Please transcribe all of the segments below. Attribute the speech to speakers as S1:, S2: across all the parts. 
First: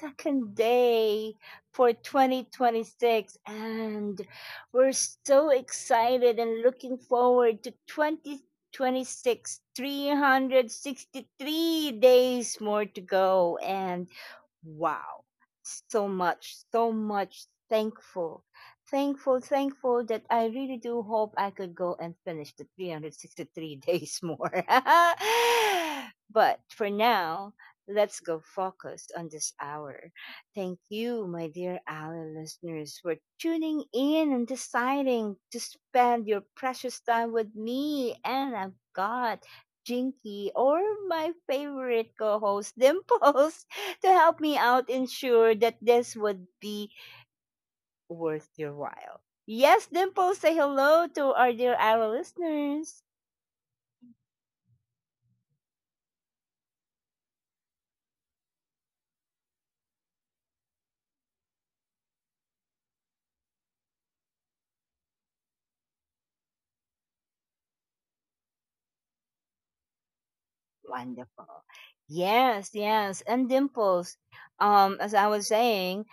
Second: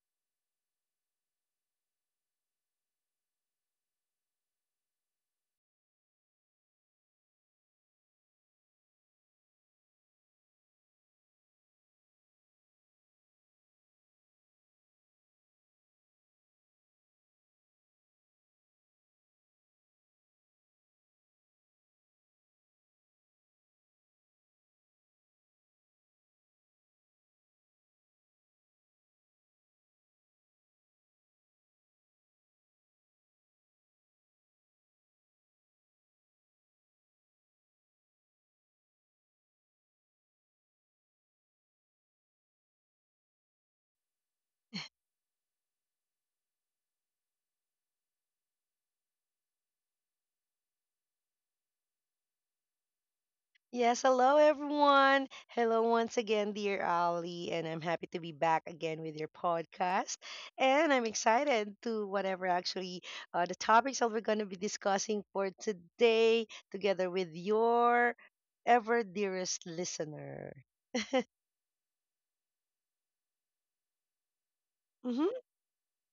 S1: second day for 2026, and we're so excited and looking forward to 2026, 363 days more to go. And wow. So much thankful. Thankful that I really do hope I could go and finish the 363 days more. But for now, let's go focus on this hour. Thank you, my dear Ally listeners, for tuning in and deciding to spend your precious time with me. And I've got Jinky, or my favorite co host, Dimples, to help me out ensure that this would be worth your while. Yes, Dimple, say hello to our dear our listeners.
S2: Yes, hello everyone. Hello once again, dear Ali, and I'm happy to be back again with your podcast. And I'm excited to whatever actually the topics that we're going to be discussing for today, together with your ever dearest listener.
S1: Wonderful. Yes, yes. And Dimples, as I
S2: Mm-hmm.
S1: was saying,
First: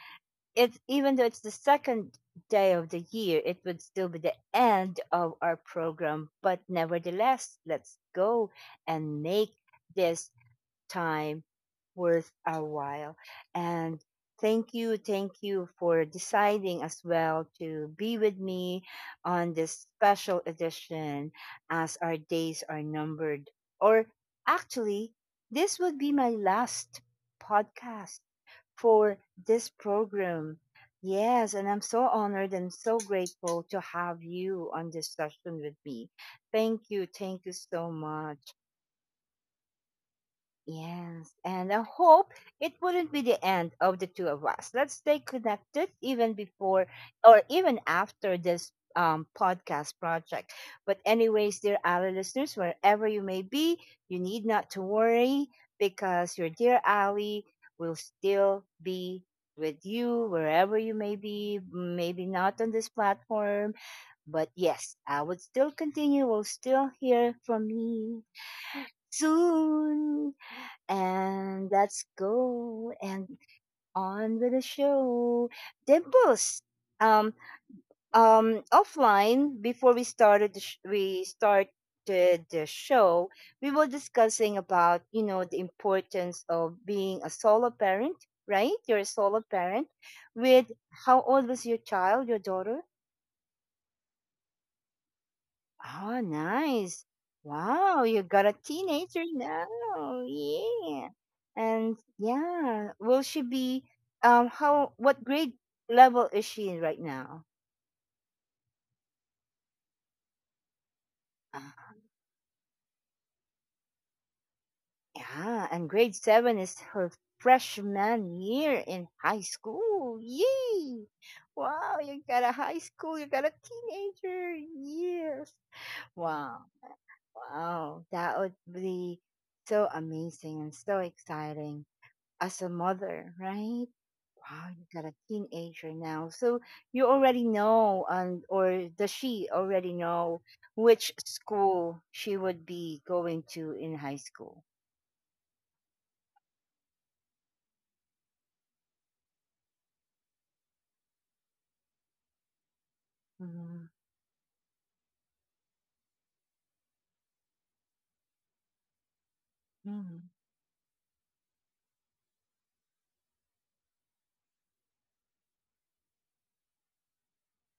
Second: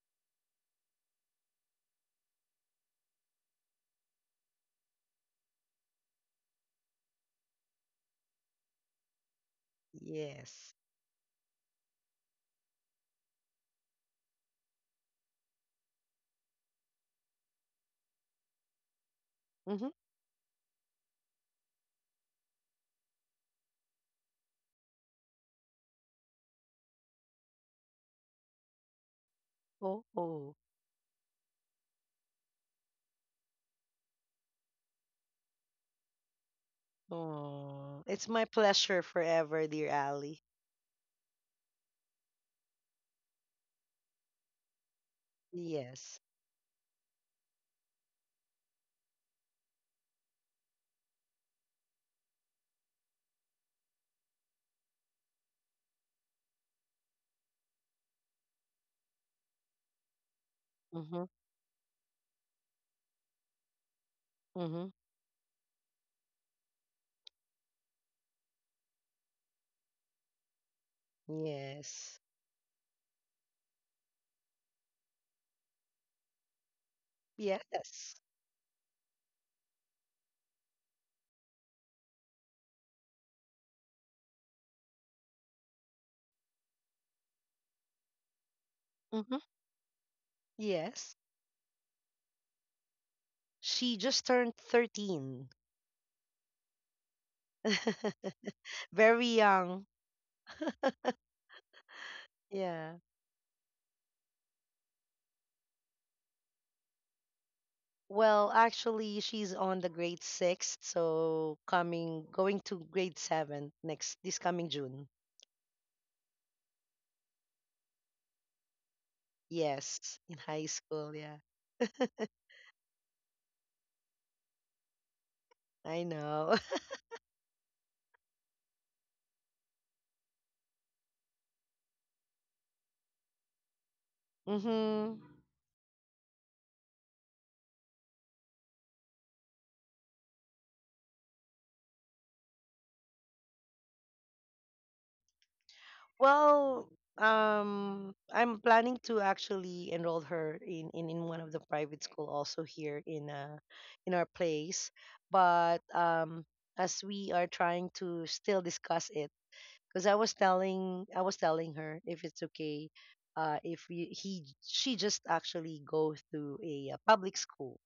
S1: it's even though it's the second day of the year, it would still be the end of our program. But nevertheless, let's go and make this
S2: Yes.
S1: time worth our while. And thank you for deciding as well to be with me on this
S2: Mm-hmm.
S1: special edition as our days are numbered. Or actually, this would be my last podcast for this
S2: Oh, oh,
S1: program. Yes, and I'm so honored and so grateful to have you on this session with me. Thank you. Thank you so
S2: oh. It's my
S1: much.
S2: pleasure forever, dear Ali.
S1: Yes, and I hope it wouldn't be the end of the two of us. Let's stay connected
S2: Yes.
S1: even before or even after this podcast project. But anyways, dear Ali listeners, wherever you may be, you need not to worry because your dear Ali will still be with you wherever you may
S2: Mm-hmm.
S1: be. Maybe not on this platform, but
S2: Mm-hmm.
S1: yes, I would still continue. We'll still hear from me soon. And let's
S2: Yes.
S1: go and on with the show. Dimples. Um,
S2: Yes.
S1: offline before we started the show, we were discussing about, you know, the importance of being a solo parent, right? You're a
S2: Mm-hmm.
S1: solo parent. With
S2: Yes.
S1: how old was your child, your daughter?
S2: She just turned 13.
S1: Oh, nice. Wow, you got a
S2: Very
S1: teenager
S2: young.
S1: now. Yeah. And
S2: Yeah.
S1: yeah, will she be how what grade level is she in right now?
S2: Well, actually, she's on the grade 6, so
S1: Uh,
S2: coming going to grade 7 next this coming June.
S1: yeah, and grade 7 is her freshman year in high
S2: Yes,
S1: school.
S2: in high
S1: Yay!
S2: school. Yeah,
S1: Wow, you got a high school, you got a teenager. Yes.
S2: I know.
S1: Wow. Wow. That would be so amazing and so exciting, as a mother, right? Wow, you got
S2: Mm-hmm.
S1: a teenager now. So you already know, and or does she already know which school she would be going to in high school?
S2: Well, I'm planning to actually enroll her in one of the private school also here
S1: Mhm,
S2: in our place. But as we are trying to still discuss it, because I was
S1: mhm.
S2: telling I was telling her if it's okay, if we, he she just actually goes to a, public school,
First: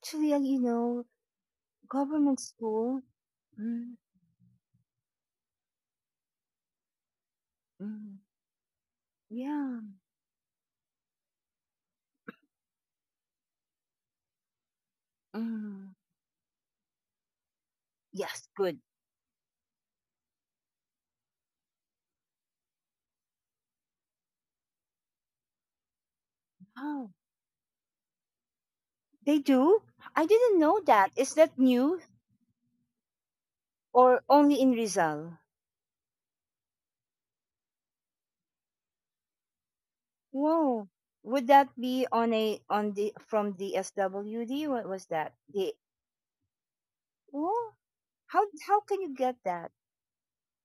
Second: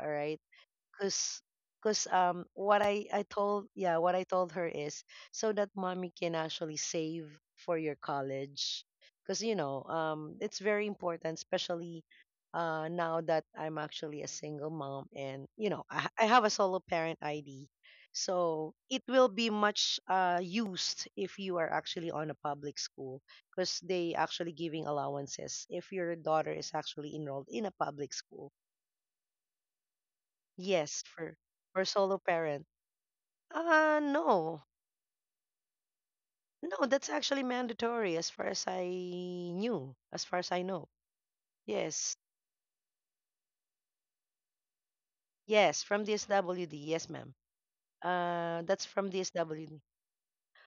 S2: all right?
S1: you know,
S2: cause cause
S1: government
S2: what
S1: school.
S2: I told,
S1: Mm,
S2: yeah, what I told her is so that mommy can actually save for your
S1: mm,
S2: college because you
S1: yeah.
S2: know it's very important, especially now that I'm actually a single mom, and you know
S1: Mm.
S2: I have a solo parent ID,
S1: Yes,
S2: so
S1: good.
S2: it will be much used if you are actually on a public school, because they actually giving allowances if your daughter is
S1: Oh,
S2: actually enrolled in a public school.
S1: they do? I didn't know
S2: Yes,
S1: that. Is that
S2: for
S1: new
S2: solo parents.
S1: or
S2: No.
S1: only in Rizal?
S2: No, that's actually mandatory as far as I knew, as far as I know.
S1: Whoa. Would that be
S2: Yes.
S1: on a on the from the SWD? What was that? The,
S2: Yes, from the SWD. Yes, ma'am.
S1: oh, how how
S2: That's
S1: can
S2: from
S1: you
S2: the
S1: get that?
S2: SWD.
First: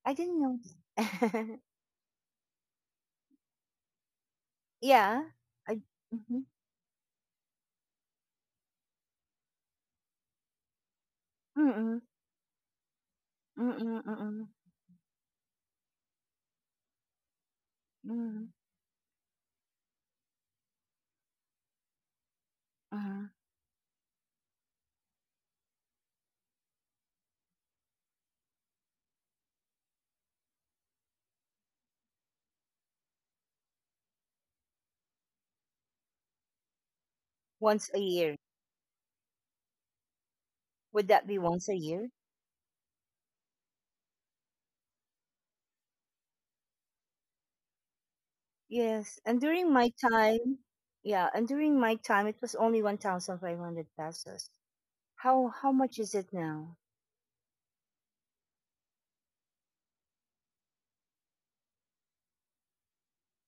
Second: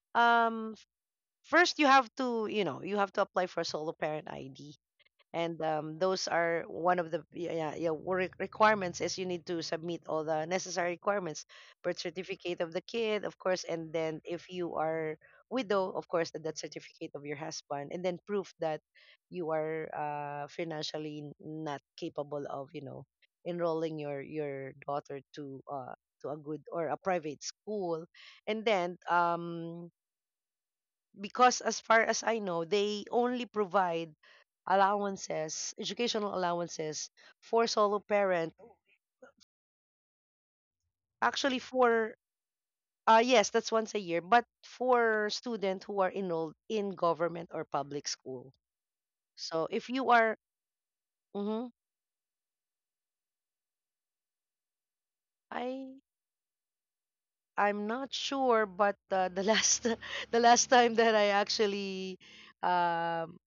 S1: I didn't know
S2: Um,
S1: that.
S2: first you have to, you know, you have to apply for solo parent ID.
S1: Yeah.
S2: And
S1: I
S2: those
S1: mhm.
S2: are one of the, yeah, yeah, requirements is you need to submit all the necessary requirements: birth
S1: Mm-mm.
S2: certificate of the kid, of course, and
S1: Mm-mm.
S2: then
S1: Mm-mm.
S2: if you are widow, of course, the death certificate of your husband, and then
S1: Mm-mm.
S2: proof that you are financially not capable of, you know,
S1: Uh-huh.
S2: enrolling your daughter to a good or a private school. And then because as far as I know, they only provide allowances, educational allowances for
S1: Once a
S2: solo
S1: year.
S2: parent.
S1: Would that be
S2: Actually,
S1: once a year?
S2: for yes, that's once a year, but for students who are enrolled in government or public school.
S1: Yes. And
S2: So
S1: during my
S2: if you are,
S1: time, yeah, and
S2: hmm.
S1: during my time it was only 1,500 pesos. How
S2: I
S1: much is it now?
S2: I'm not sure, but the last the last time that I actually um,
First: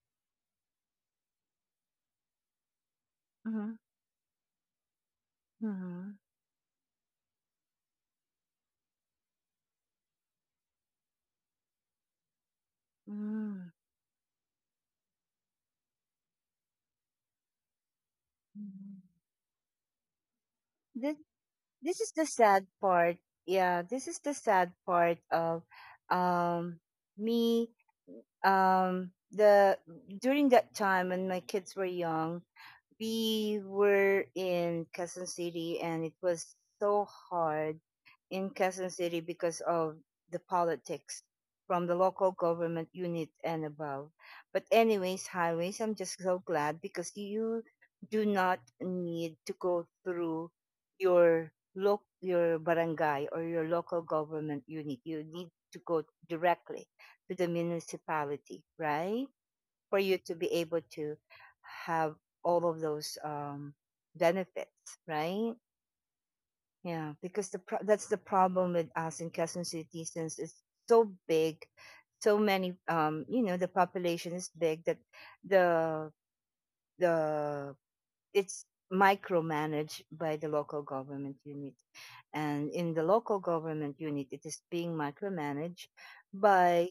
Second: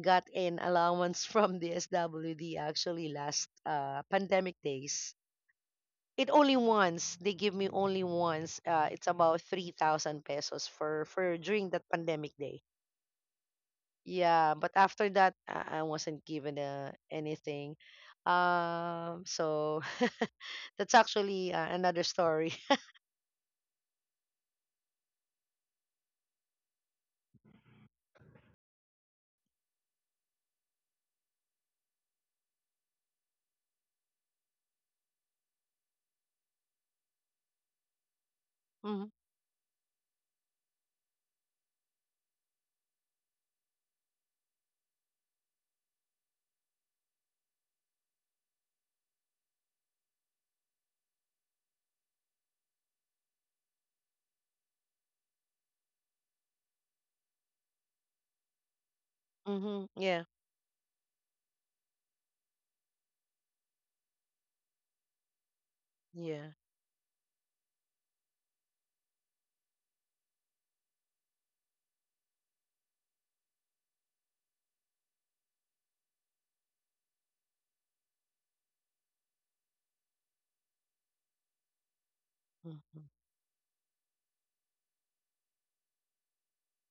S2: got an allowance from the SWD actually last
S1: Mm-hmm.
S2: pandemic days,
S1: Mm-hmm.
S2: it only once, they give me only once, uh, it's about 3,000 pesos for during that pandemic day. Yeah, but after that, I wasn't given anything.
S1: Mm-hmm.
S2: So that's actually
S1: This
S2: another
S1: is the
S2: story.
S1: sad part. Yeah, this is the sad part of um me the during that time when my kids were young, we were in Quezon City, and it was so hard in Quezon
S2: Mm-hmm,
S1: City because of the politics from the local government unit and above. But anyways, highways, I'm just so glad because you do not need to go through your loc your barangay or your local government unit. You need to go directly to the municipality, right?
S2: mm-hmm,
S1: For you
S2: yeah,
S1: to be able to have all of those benefits, right?
S2: yeah,
S1: Yeah, because that's the problem with us in Quezon City, since it's so big, so many. You know, the population is big that the the it's micromanaged by the local government unit, and in
S2: mm-hmm,
S1: the local government unit, it is being micromanaged by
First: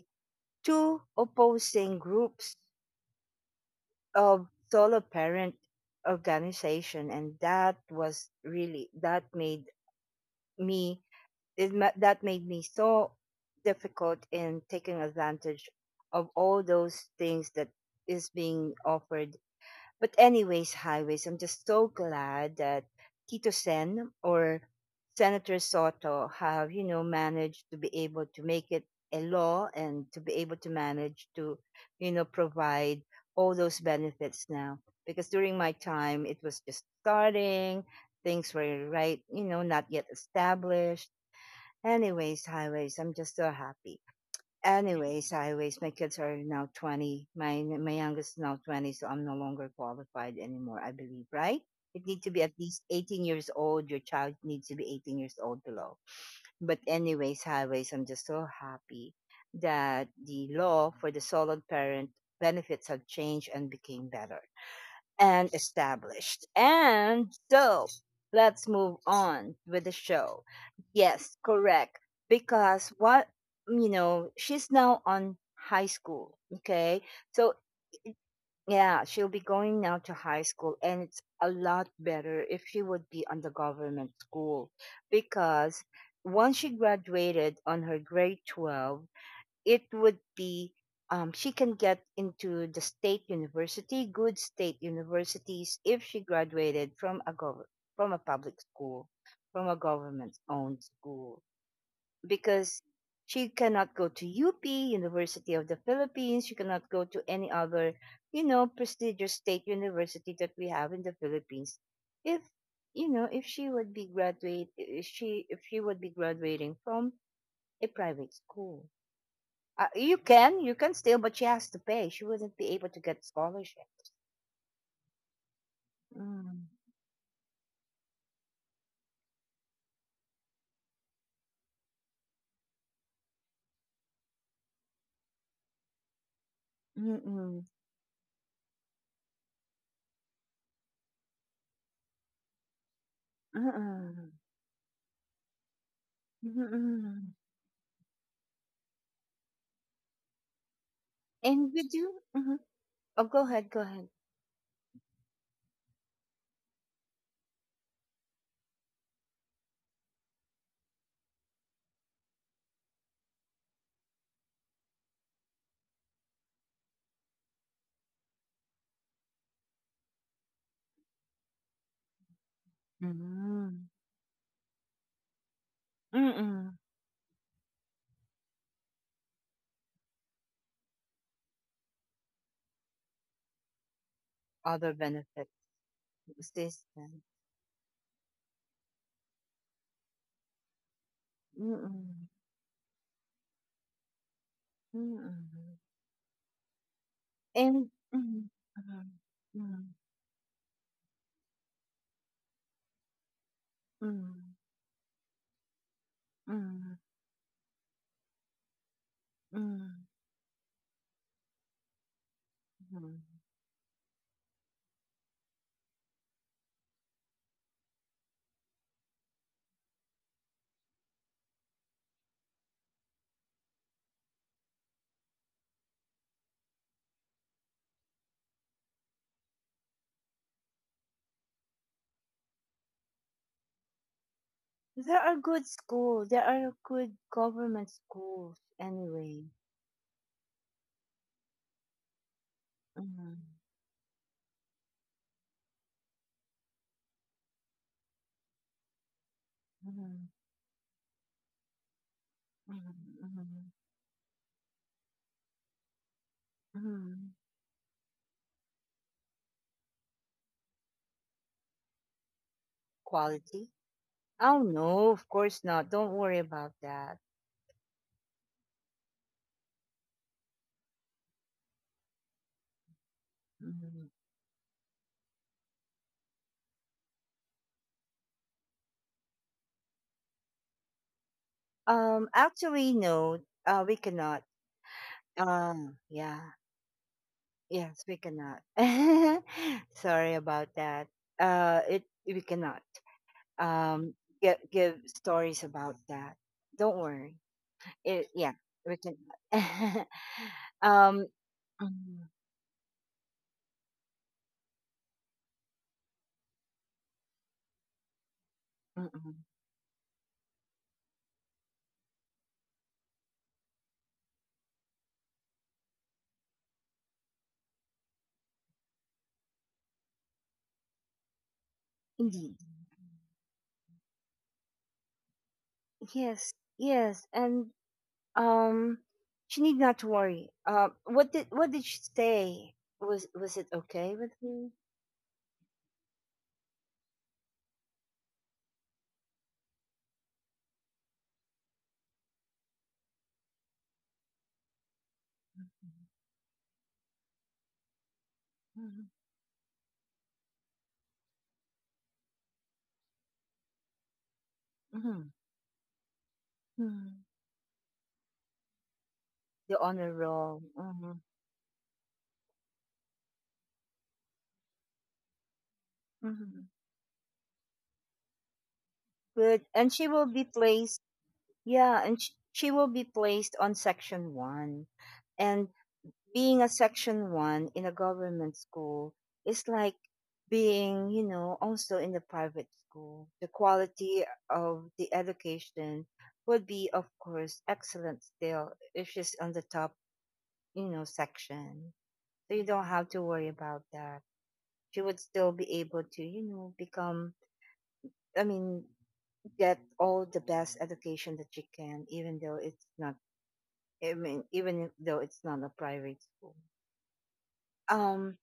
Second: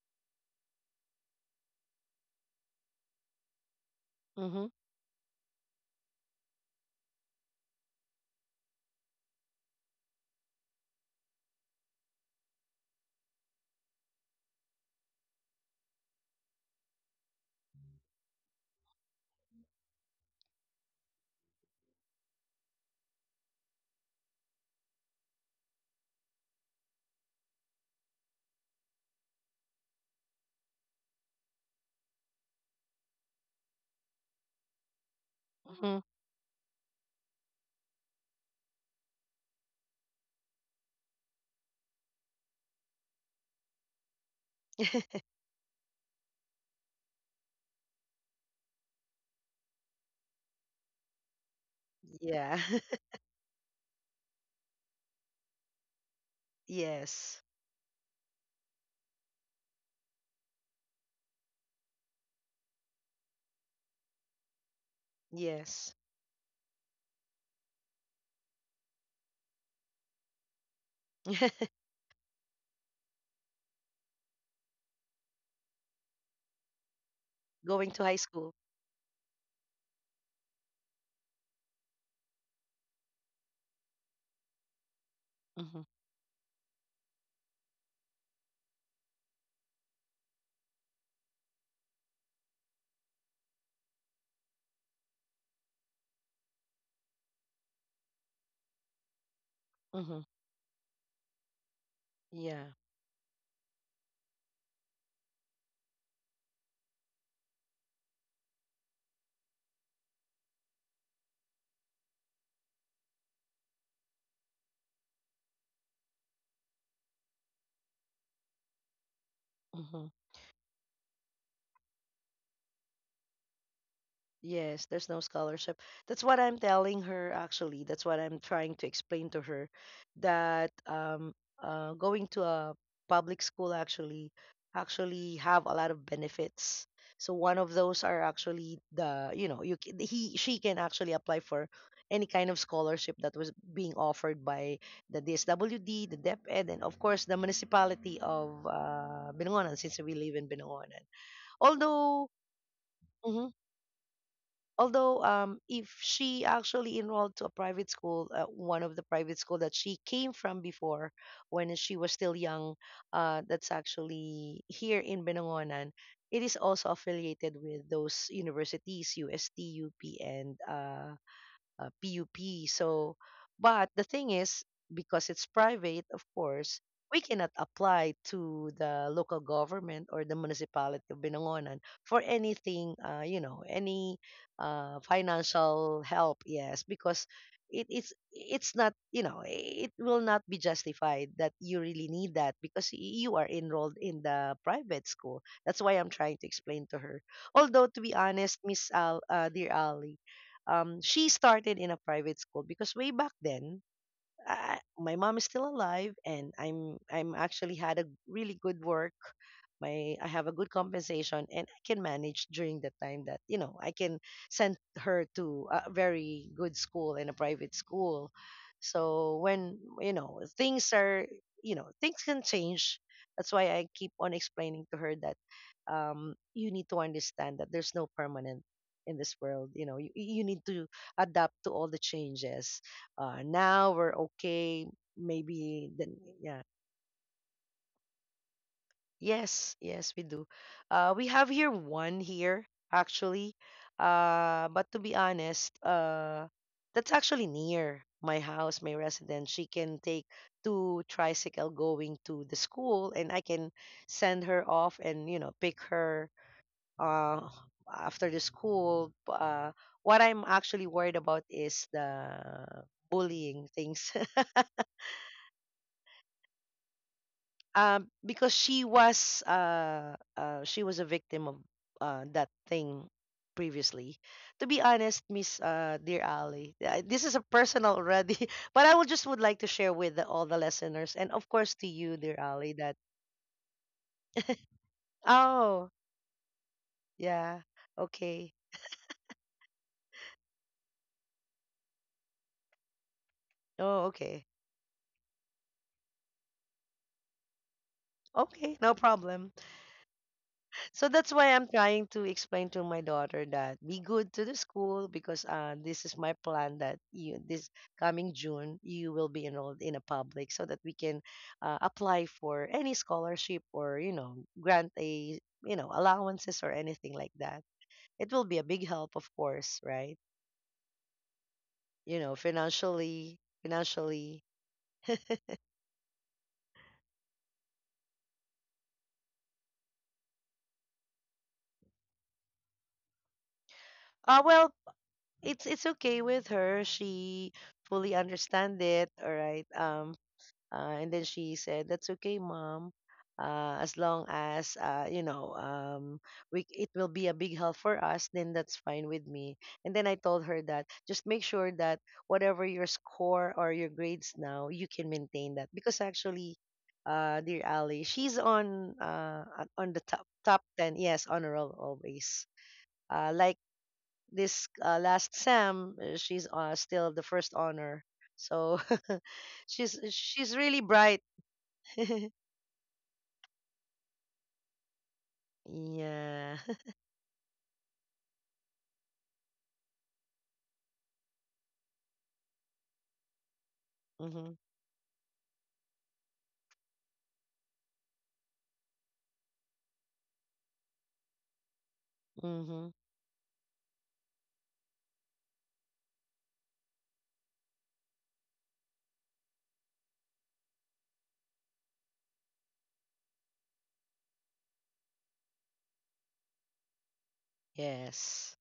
S1: two opposing groups of
S2: mm-hmm,
S1: solo parent organization, and that was really that made me that made me so difficult in taking advantage of all those things that is being offered. But anyways, highways, I'm just so glad that Tito Sen, or Senator Soto, have, you know, managed to be able to make it a law, and to be able to manage to, you know, provide all those benefits now. Because during my
S2: mm-hmm.
S1: time, it was just starting, things were right, you know, not yet established. Anyways, highways, I'm just so happy. Anyways, anyways, my kids are now 20. My youngest is now 20, so I'm no longer qualified anymore, I believe, right? It need to be at
S2: Yeah.
S1: least 18 years old. Your child needs to be 18 years old below. But
S2: Yes.
S1: anyways, highways, I'm just so happy that the law for the solid parent benefits have changed and became better and
S2: Yes.
S1: established. And so let's move on with the show. Yes, correct. Because what, you know, she's now on high school. Okay. So,
S2: Going to high school.
S1: yeah, she'll be going now to high school. And it's a lot better if she would be on the government school,
S2: Mm-hmm,
S1: because once she graduated on her grade 12, it would be she can get into the state university, good state universities, if she graduated from a from a public school, from a
S2: mm-hmm,
S1: government-owned school,
S2: yeah,
S1: because she cannot go to UP, University of the Philippines. She cannot go to any other, you know, prestigious state university that we have in the Philippines. If, you know, if she would be graduate, if she would be graduating from a private school,
S2: mm-hmm.
S1: you can still, but she has to pay. She wouldn't be able to get scholarship.
S2: Yes, there's no scholarship. That's what I'm
S1: Mm,
S2: telling her actually. That's what I'm trying to explain to her that going to a public school actually have a lot of benefits. So one of
S1: mm-mm.
S2: those are actually the, you know, you he she can actually apply for any kind of scholarship that was being offered
S1: Mm-mm.
S2: by the DSWD, the DepEd, and of course the
S1: Mm-mm.
S2: municipality of Binangonan, since we live in Binangonan.
S1: And we
S2: Although,
S1: do. Mhm. Oh,
S2: mhm,
S1: go ahead, go ahead.
S2: although if she actually enrolled to a private school, one of the private school that she came from before when she was still young, that's actually here in Benangonan. It is also affiliated with those universities, UST, UP, and PUP. So, but the
S1: Mm-mm.
S2: thing is, because it's private, of
S1: Mm,
S2: course,
S1: mm-mm.
S2: we cannot apply to the local government or the municipality of Binangonan for anything, you know, any
S1: Other benefit
S2: financial help. Yes,
S1: assistance.
S2: because it's not, you know, it will not be justified that you really need
S1: Mm-mm.
S2: that because you are enrolled in the private school. That's why
S1: Mm-mm.
S2: I'm trying to explain to her. Although, to
S1: And
S2: be honest, Miss Al, dear
S1: mm, mm,
S2: Ali, she started in a private school because way back then,
S1: mm, mm,
S2: my mom is still alive, and i'm
S1: mm,
S2: i'm actually had a really good work. My I
S1: mm,
S2: have a good compensation, and I can manage during the time that,
S1: mm,
S2: you know, I can send her to a very good school and a private school. So when, you know, things are, you know, things can change, that's why I keep on explaining to her that, you need to understand that there's no permanent in this world. You know, you need to adapt to all the changes. Now we're okay.
S1: there are good
S2: Maybe then,
S1: schools.
S2: yeah.
S1: There are good government schools anyway.
S2: Yes, yes, we do. We have here one here actually.
S1: Mm,
S2: But to be honest, that's actually near my house, my residence. She can take
S1: mm,
S2: two tricycle going to the school,
S1: mhm,
S2: and I can
S1: mhm,
S2: send her off and, you know, pick her uh,
S1: mhm.
S2: after the school. What I'm actually worried about is the bullying
S1: Quality?
S2: things,
S1: Oh no, of course not. Don't worry about that.
S2: because she was a victim of that thing previously.
S1: Mhm.
S2: To be honest, Miss Dear Ali, this is a personal already, but I would just would like to share with the, all the listeners and of course to you, Dear Ali, that
S1: Actually, no, we cannot.
S2: oh,
S1: Um, yeah,
S2: yeah,
S1: yes, we
S2: okay,
S1: cannot. Sorry about that. It, we cannot.
S2: oh,
S1: Um,
S2: okay,
S1: give stories about that. Don't worry. It, yeah,
S2: okay, no
S1: we can.
S2: problem. So that's
S1: um,
S2: why I'm trying to
S1: mm,
S2: explain to my daughter that be good to the school because, this is my plan that you this coming June you will
S1: mm,
S2: be
S1: mm.
S2: enrolled in a public, so that we can apply for any scholarship, or you know, grant a, you know, allowances or anything like that. It will be a big help, of course, right? You know,
S1: Indeed.
S2: financially, financially.
S1: Yes, yes, and Um, she need not to worry. What did she say? Was it okay with
S2: Well,
S1: you?
S2: it's okay with her. She fully understand it. All right. Uh, and then she said, "That's okay, mom. As long as you know, we, it will be a big help for us, then that's fine with
S1: Mhm,
S2: me." And then I told her that just make sure that whatever your score or your grades now, you can
S1: mhm,
S2: maintain that, because actually,
S1: mhm.
S2: dear Ali, she's on on
S1: The
S2: the top
S1: honor
S2: top
S1: roll.
S2: 10, yes,
S1: Mhm,
S2: honor roll always. Like this last sem, she's
S1: mhm.
S2: still the first honor. So
S1: Good.
S2: she's
S1: And she will
S2: she's
S1: be
S2: really
S1: placed.
S2: bright.
S1: Yeah, and she will be placed on section one, and
S2: Yeah.
S1: being a section one in a government school is like being, you know, also in the private school. The quality
S2: Mm-hmm.
S1: of the education would be, of course, excellent still if she's on the top, you know, section. So you
S2: Mm-hmm.
S1: don't have to worry about that. She would still be able to, you know, become, I mean, get all the best education that she can, even though it's not, I mean, even though it's not a private school.
S2: Yes.
S1: Um,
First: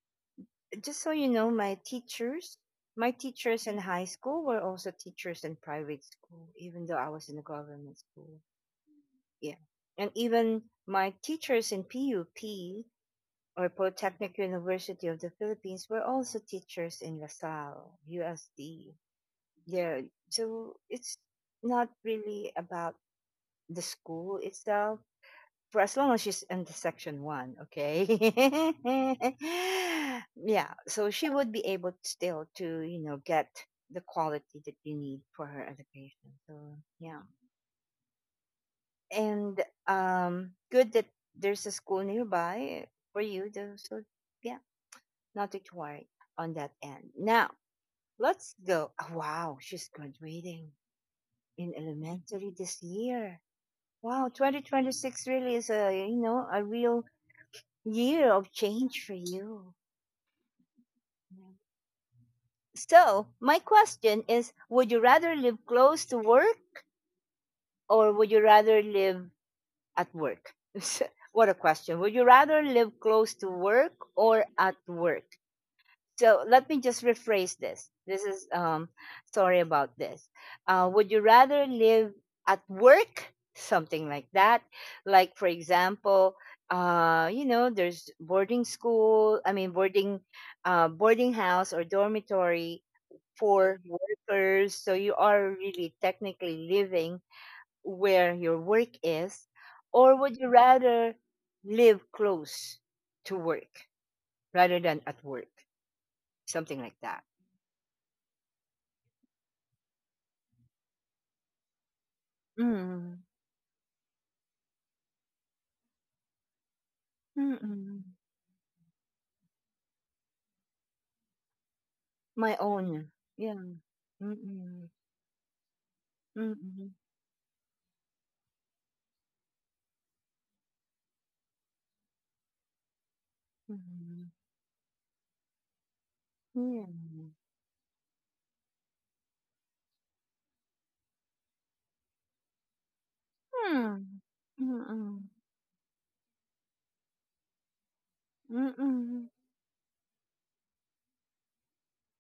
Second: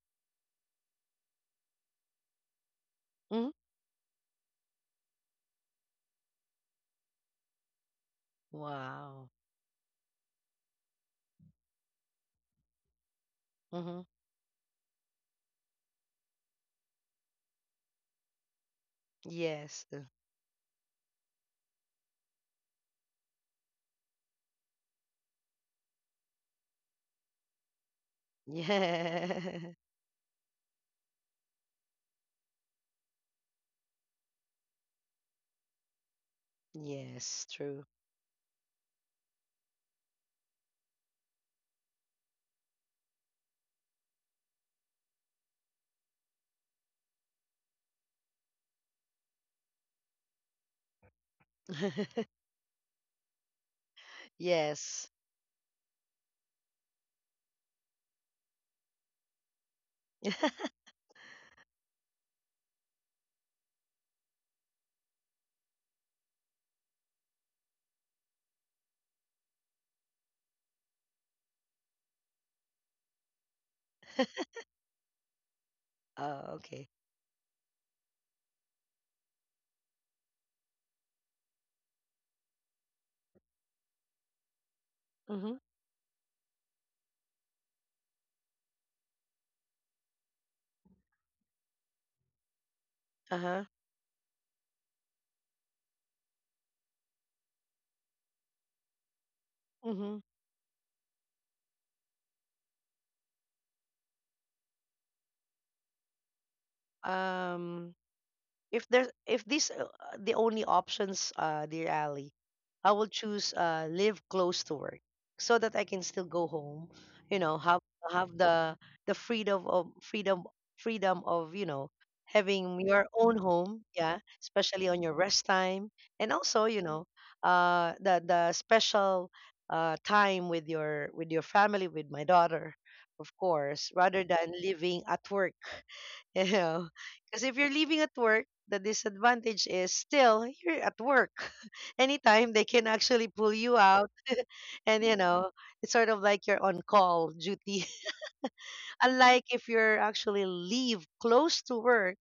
S1: just so you know, my teachers, my
S2: Mm-hmm.
S1: teachers in high school were also teachers in private school, even though I was in a government school.
S2: Wow.
S1: Yeah. And even my teachers in PUP, or
S2: Mm-hmm.
S1: Polytechnic University of the Philippines, were also teachers in LaSalle, USD.
S2: Yes.
S1: Yeah. So it's not really about the school itself, for as long as she's in the section one, okay?
S2: Yeah.
S1: Yeah, so she would be able still to, you know, get the quality that you need for her education. So, yeah.
S2: Yes, true.
S1: And good that there's a school nearby for you. Though, so, yeah, not to worry on that end. Now, let's go. Oh, wow, she's graduating in elementary this year. Wow,
S2: Yes.
S1: 2026 really is a, you know, a real year of change for you. So, my question is, would you rather live close to work, or would you rather live at work? What a question. Would you rather live close to work or at work? So
S2: Oh,
S1: let me
S2: okay.
S1: just rephrase this. This is sorry about this. Would you rather live at work, something like that? Like, for
S2: Mm-hmm.
S1: example, you know, there's boarding school. I mean, boarding, boarding house or dormitory
S2: Uh-huh.
S1: for workers. So you are really technically living where your work is, or
S2: Mm-hmm.
S1: would you rather live close to work rather than at work, something like that?
S2: Um, if there's if these the only options, uh, dear Ali, I will
S1: Mm,
S2: choose live close to work, so that I can still go home, you know,
S1: mm.
S2: have the freedom of freedom of, you know,
S1: My
S2: having your
S1: own.
S2: own
S1: Yeah.
S2: home, yeah, especially
S1: Mm,
S2: on your rest time. And also, you
S1: mm,
S2: know, the special time with your family, with my daughter, of course, rather
S1: mm.
S2: than living at work. You
S1: Yeah.
S2: know, because if you're leaving at work, the disadvantage is still you're at work. Anytime they can actually pull you out,
S1: Hmm. Mm,
S2: and you
S1: mm,
S2: know, it's sort of like you're on call duty.
S1: mm,
S2: Unlike if you're actually leave close to work,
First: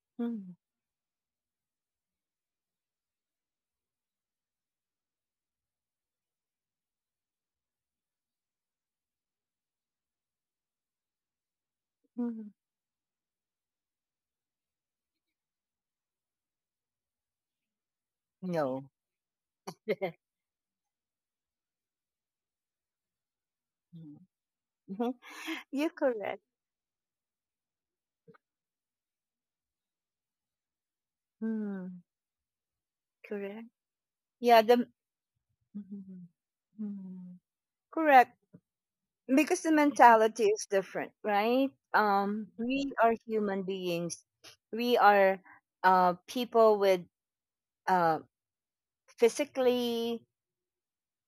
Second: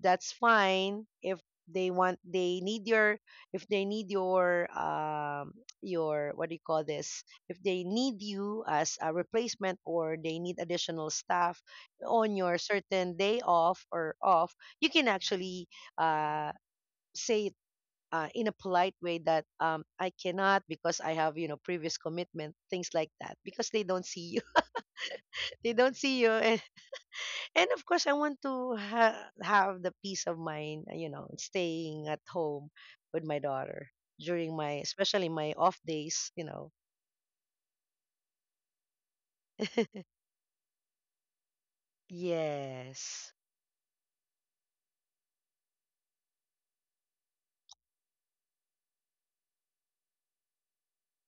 S2: that's fine. If they want, they need your, if they need your your, what do you call this, if they need you as a replacement or they need additional staff on
S1: mm.
S2: your certain day off or off, you can actually uh say it, in a
S1: No.
S2: polite way that, um, I cannot because I have, you know, previous commitment, things like that, because they don't
S1: Mm.
S2: see you. they
S1: You're
S2: don't see you
S1: correct.
S2: and of course, I want to have the peace of mind, you know,
S1: Mm,
S2: staying at home with my
S1: correct.
S2: daughter during
S1: Yeah,
S2: my,
S1: the
S2: especially my off
S1: hmm,
S2: days, you know.
S1: mm. Correct, because the mentality is different, right? We are
S2: Yes.
S1: human beings. We are people with uh physically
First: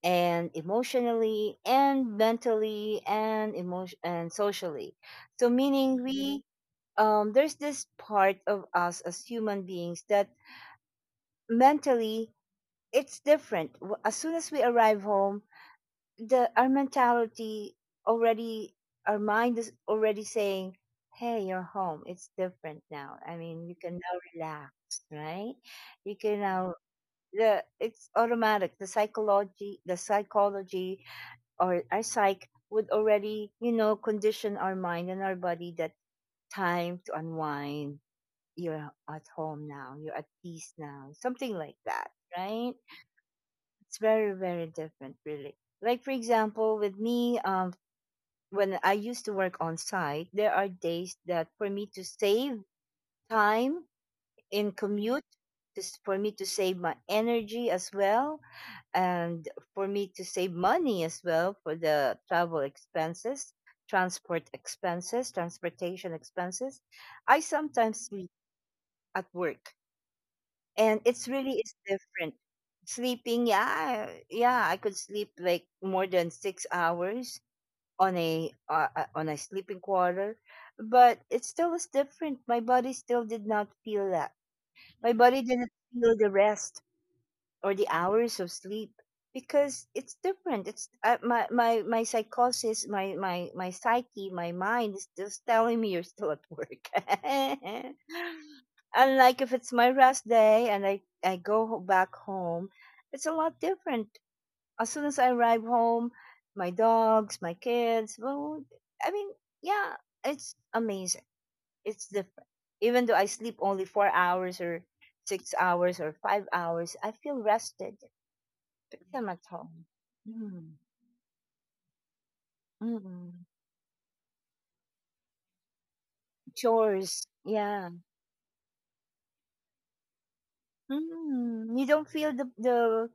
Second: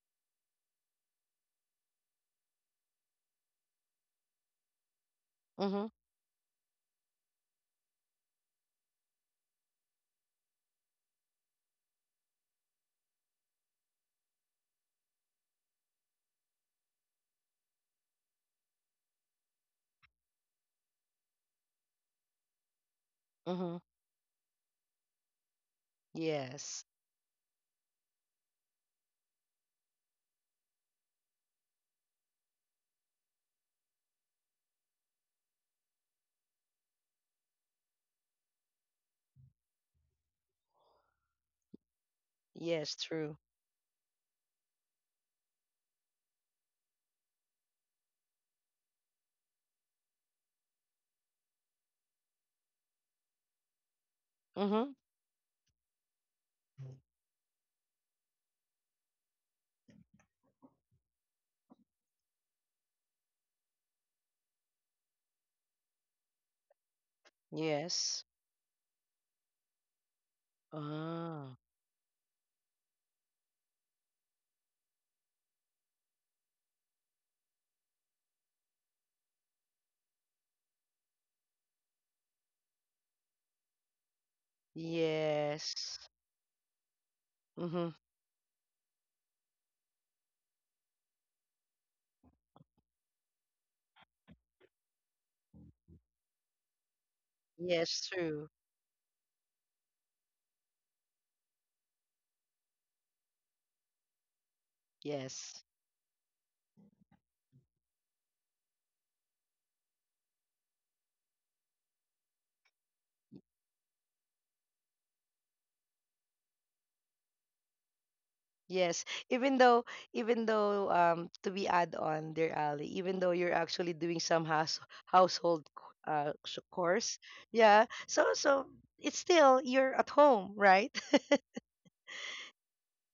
S1: and emotionally and mentally and emotion and socially, so
S2: Mm-hmm.
S1: meaning we, there's this part of us as human beings that mentally it's different. As soon as we arrive home, the our mentality already, our mind is already saying, "Hey, you're home, it's different now. I mean, you
S2: Mm-hmm.
S1: can now relax, right? You can now"
S2: Yes.
S1: the it's automatic. The psychology, or our psyche would already, condition our mind and our body that time to unwind. You're at home now. You're at peace now. Something like that, right?
S2: Yes, true.
S1: It's very, very different, really. Like, for example, with me, when I used to work on site, there are days that for me to save time in
S2: Mm-hmm.
S1: commute, just for me to save my energy as well, and for me to save money as well for the travel expenses, transport expenses, transportation expenses, I sometimes
S2: Yes.
S1: sleep at work, and it's
S2: Ah.
S1: really is different. Sleeping, yeah, I could sleep like more than 6 hours on a sleeping quarter, but it still is different. My body still did not feel that. My body didn't
S2: Yes.
S1: feel the rest or
S2: Mm-hmm.
S1: the hours of sleep because it's different. It's my psychosis, my psyche, my mind is just telling me you're still at work.
S2: Yes, true.
S1: Unlike if it's my rest day and I go back home, it's a lot different. As soon as I
S2: Yes.
S1: arrive home, my dogs, my kids, well, I mean, yeah, it's amazing, it's different. Even though I sleep only 4 hours or 6 hours or 5 hours, I feel rested
S2: Yes,
S1: them at
S2: even
S1: home.
S2: though Even
S1: Mm.
S2: though to be add on, dear Ali, even though
S1: Mm.
S2: you're actually doing some house household chores,
S1: Chores,
S2: yeah.
S1: yeah.
S2: So so it's still you're at home, right?
S1: Mm, you don't feel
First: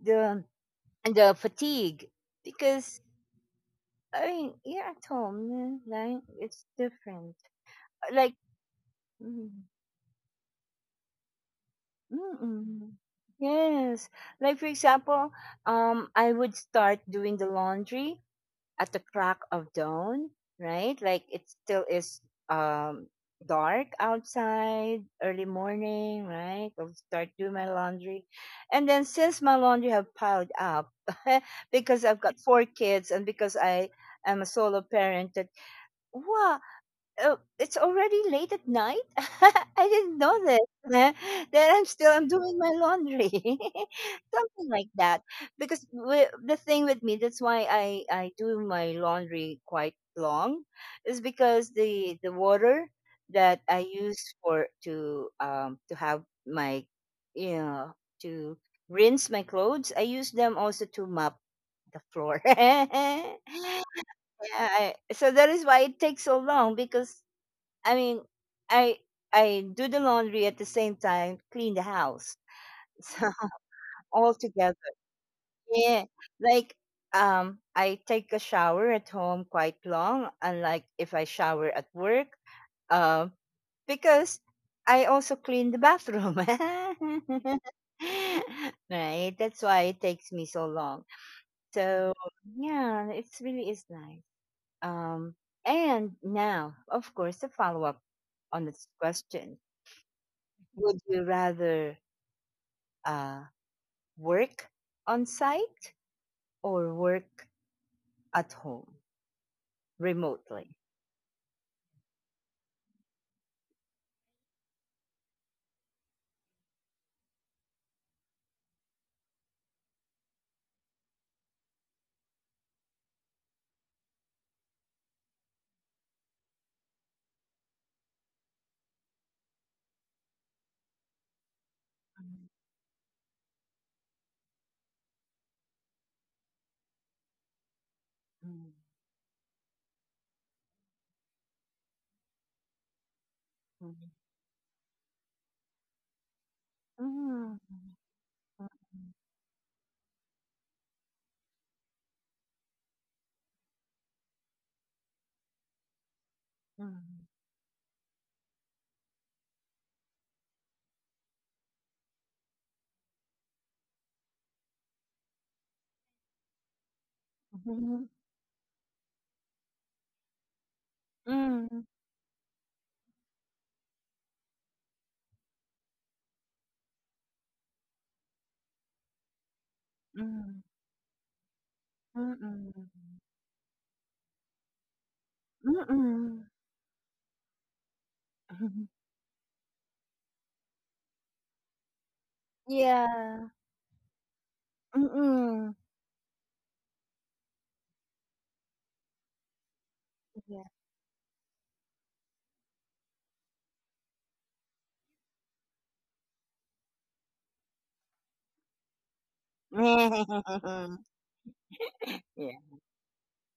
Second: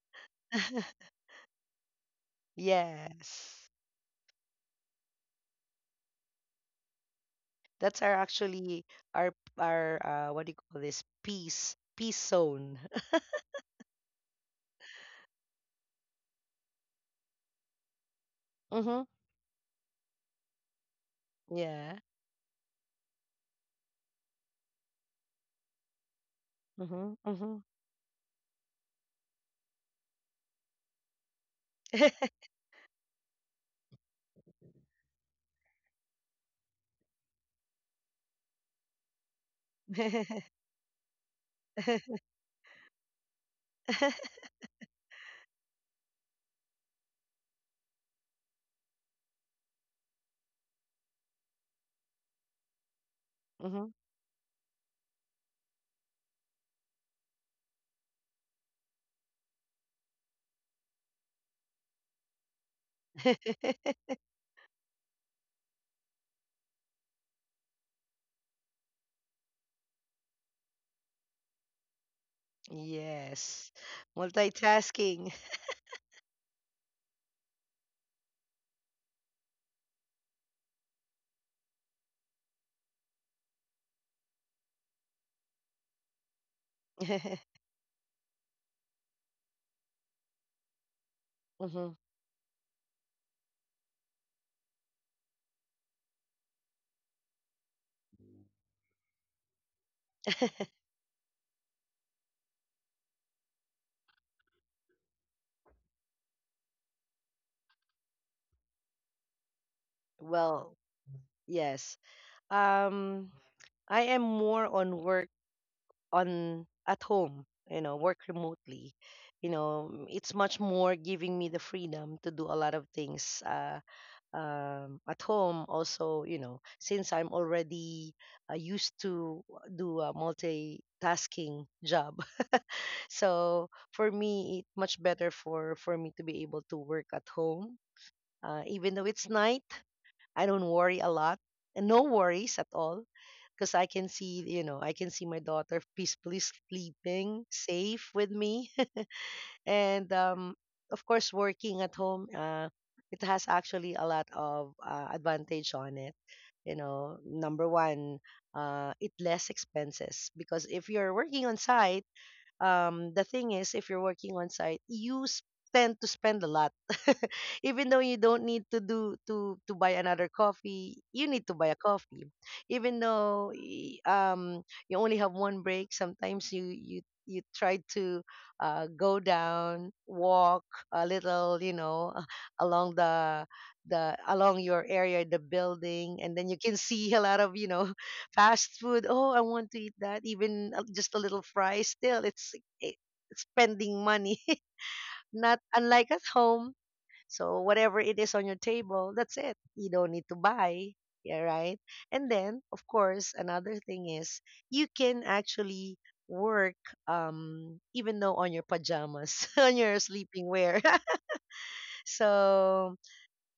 S1: the the fatigue, because
S2: Yes.
S1: I mean, you're at home, yeah, like it's different.
S2: That's our
S1: Like
S2: actually
S1: Mm.
S2: our what do you call this? Peace zone.
S1: Mm-mm. Yes. Like for example, I would start doing the laundry at the
S2: Mhm.
S1: crack of dawn, right? Like it still
S2: Yeah.
S1: is um, dark outside, early morning, right? I'll
S2: Mhm.
S1: start doing
S2: Mhm.
S1: my laundry. And then since my laundry have piled up, because I've got four kids and because I am a solo parent, that wow, oh, it's already late at night? I didn't know this. That I'm doing my laundry. Something like that. Because the thing with me, that's why I do my laundry quite long, is because the water that I
S2: Mhm.
S1: use for to have my, you know, to rinse my clothes, I use them also to mop the floor. Yeah, so that is why it takes so long because I mean, I I do the laundry at the same time, clean the house. So
S2: Yes.
S1: all together.
S2: Multitasking.
S1: Yeah. Like I take a shower at home quite long, unlike if I shower at work. Um because I also clean the bathroom. Right. That's why it takes me so long.
S2: Mhm.
S1: So yeah, it's really is nice. Um and now, of course, a follow up on this question. Would you rather uh, work on site or work at home remotely?
S2: Well, yes. Um, I am more on work on at home, you know, work remotely. You know, it's much more giving me the freedom to do a lot of things at home. Also, you know, since I'm already used to do a multitasking job, so for me, it's much better for me to be able to work at home,
S1: Mm,
S2: even though it's night. I don't worry a lot and no worries at all because I
S1: mm,
S2: can see, you know, I can see my daughter peacefully sleeping,
S1: mm,
S2: safe with me.
S1: mm,
S2: and Of course, working at home, it has actually a lot of advantage on it. You know, number one, it less expenses because if you're working on site, the thing is, if you're working on site, tend to spend a lot. Even though
S1: mm,
S2: you don't need to do to buy another coffee, you need to buy a
S1: mm,
S2: coffee. Even though you only have one break, sometimes you you try to go down,
S1: mm,
S2: walk a little,
S1: mm,
S2: along
S1: mm,
S2: the along your area, the
S1: mm.
S2: building, and
S1: Mm.
S2: then you can see a lot of fast food. Oh, I want to eat that. Even just a little fry, still, it's eh,
S1: Yeah.
S2: spending money. Not
S1: Mm-mm.
S2: unlike at home. So whatever it is on your table, that's it. You don't need to
S1: Yeah.
S2: buy. Yeah, right. And then, of course, another thing is you can actually work even though on your pajamas, on your sleeping wear, so
S1: Yeah.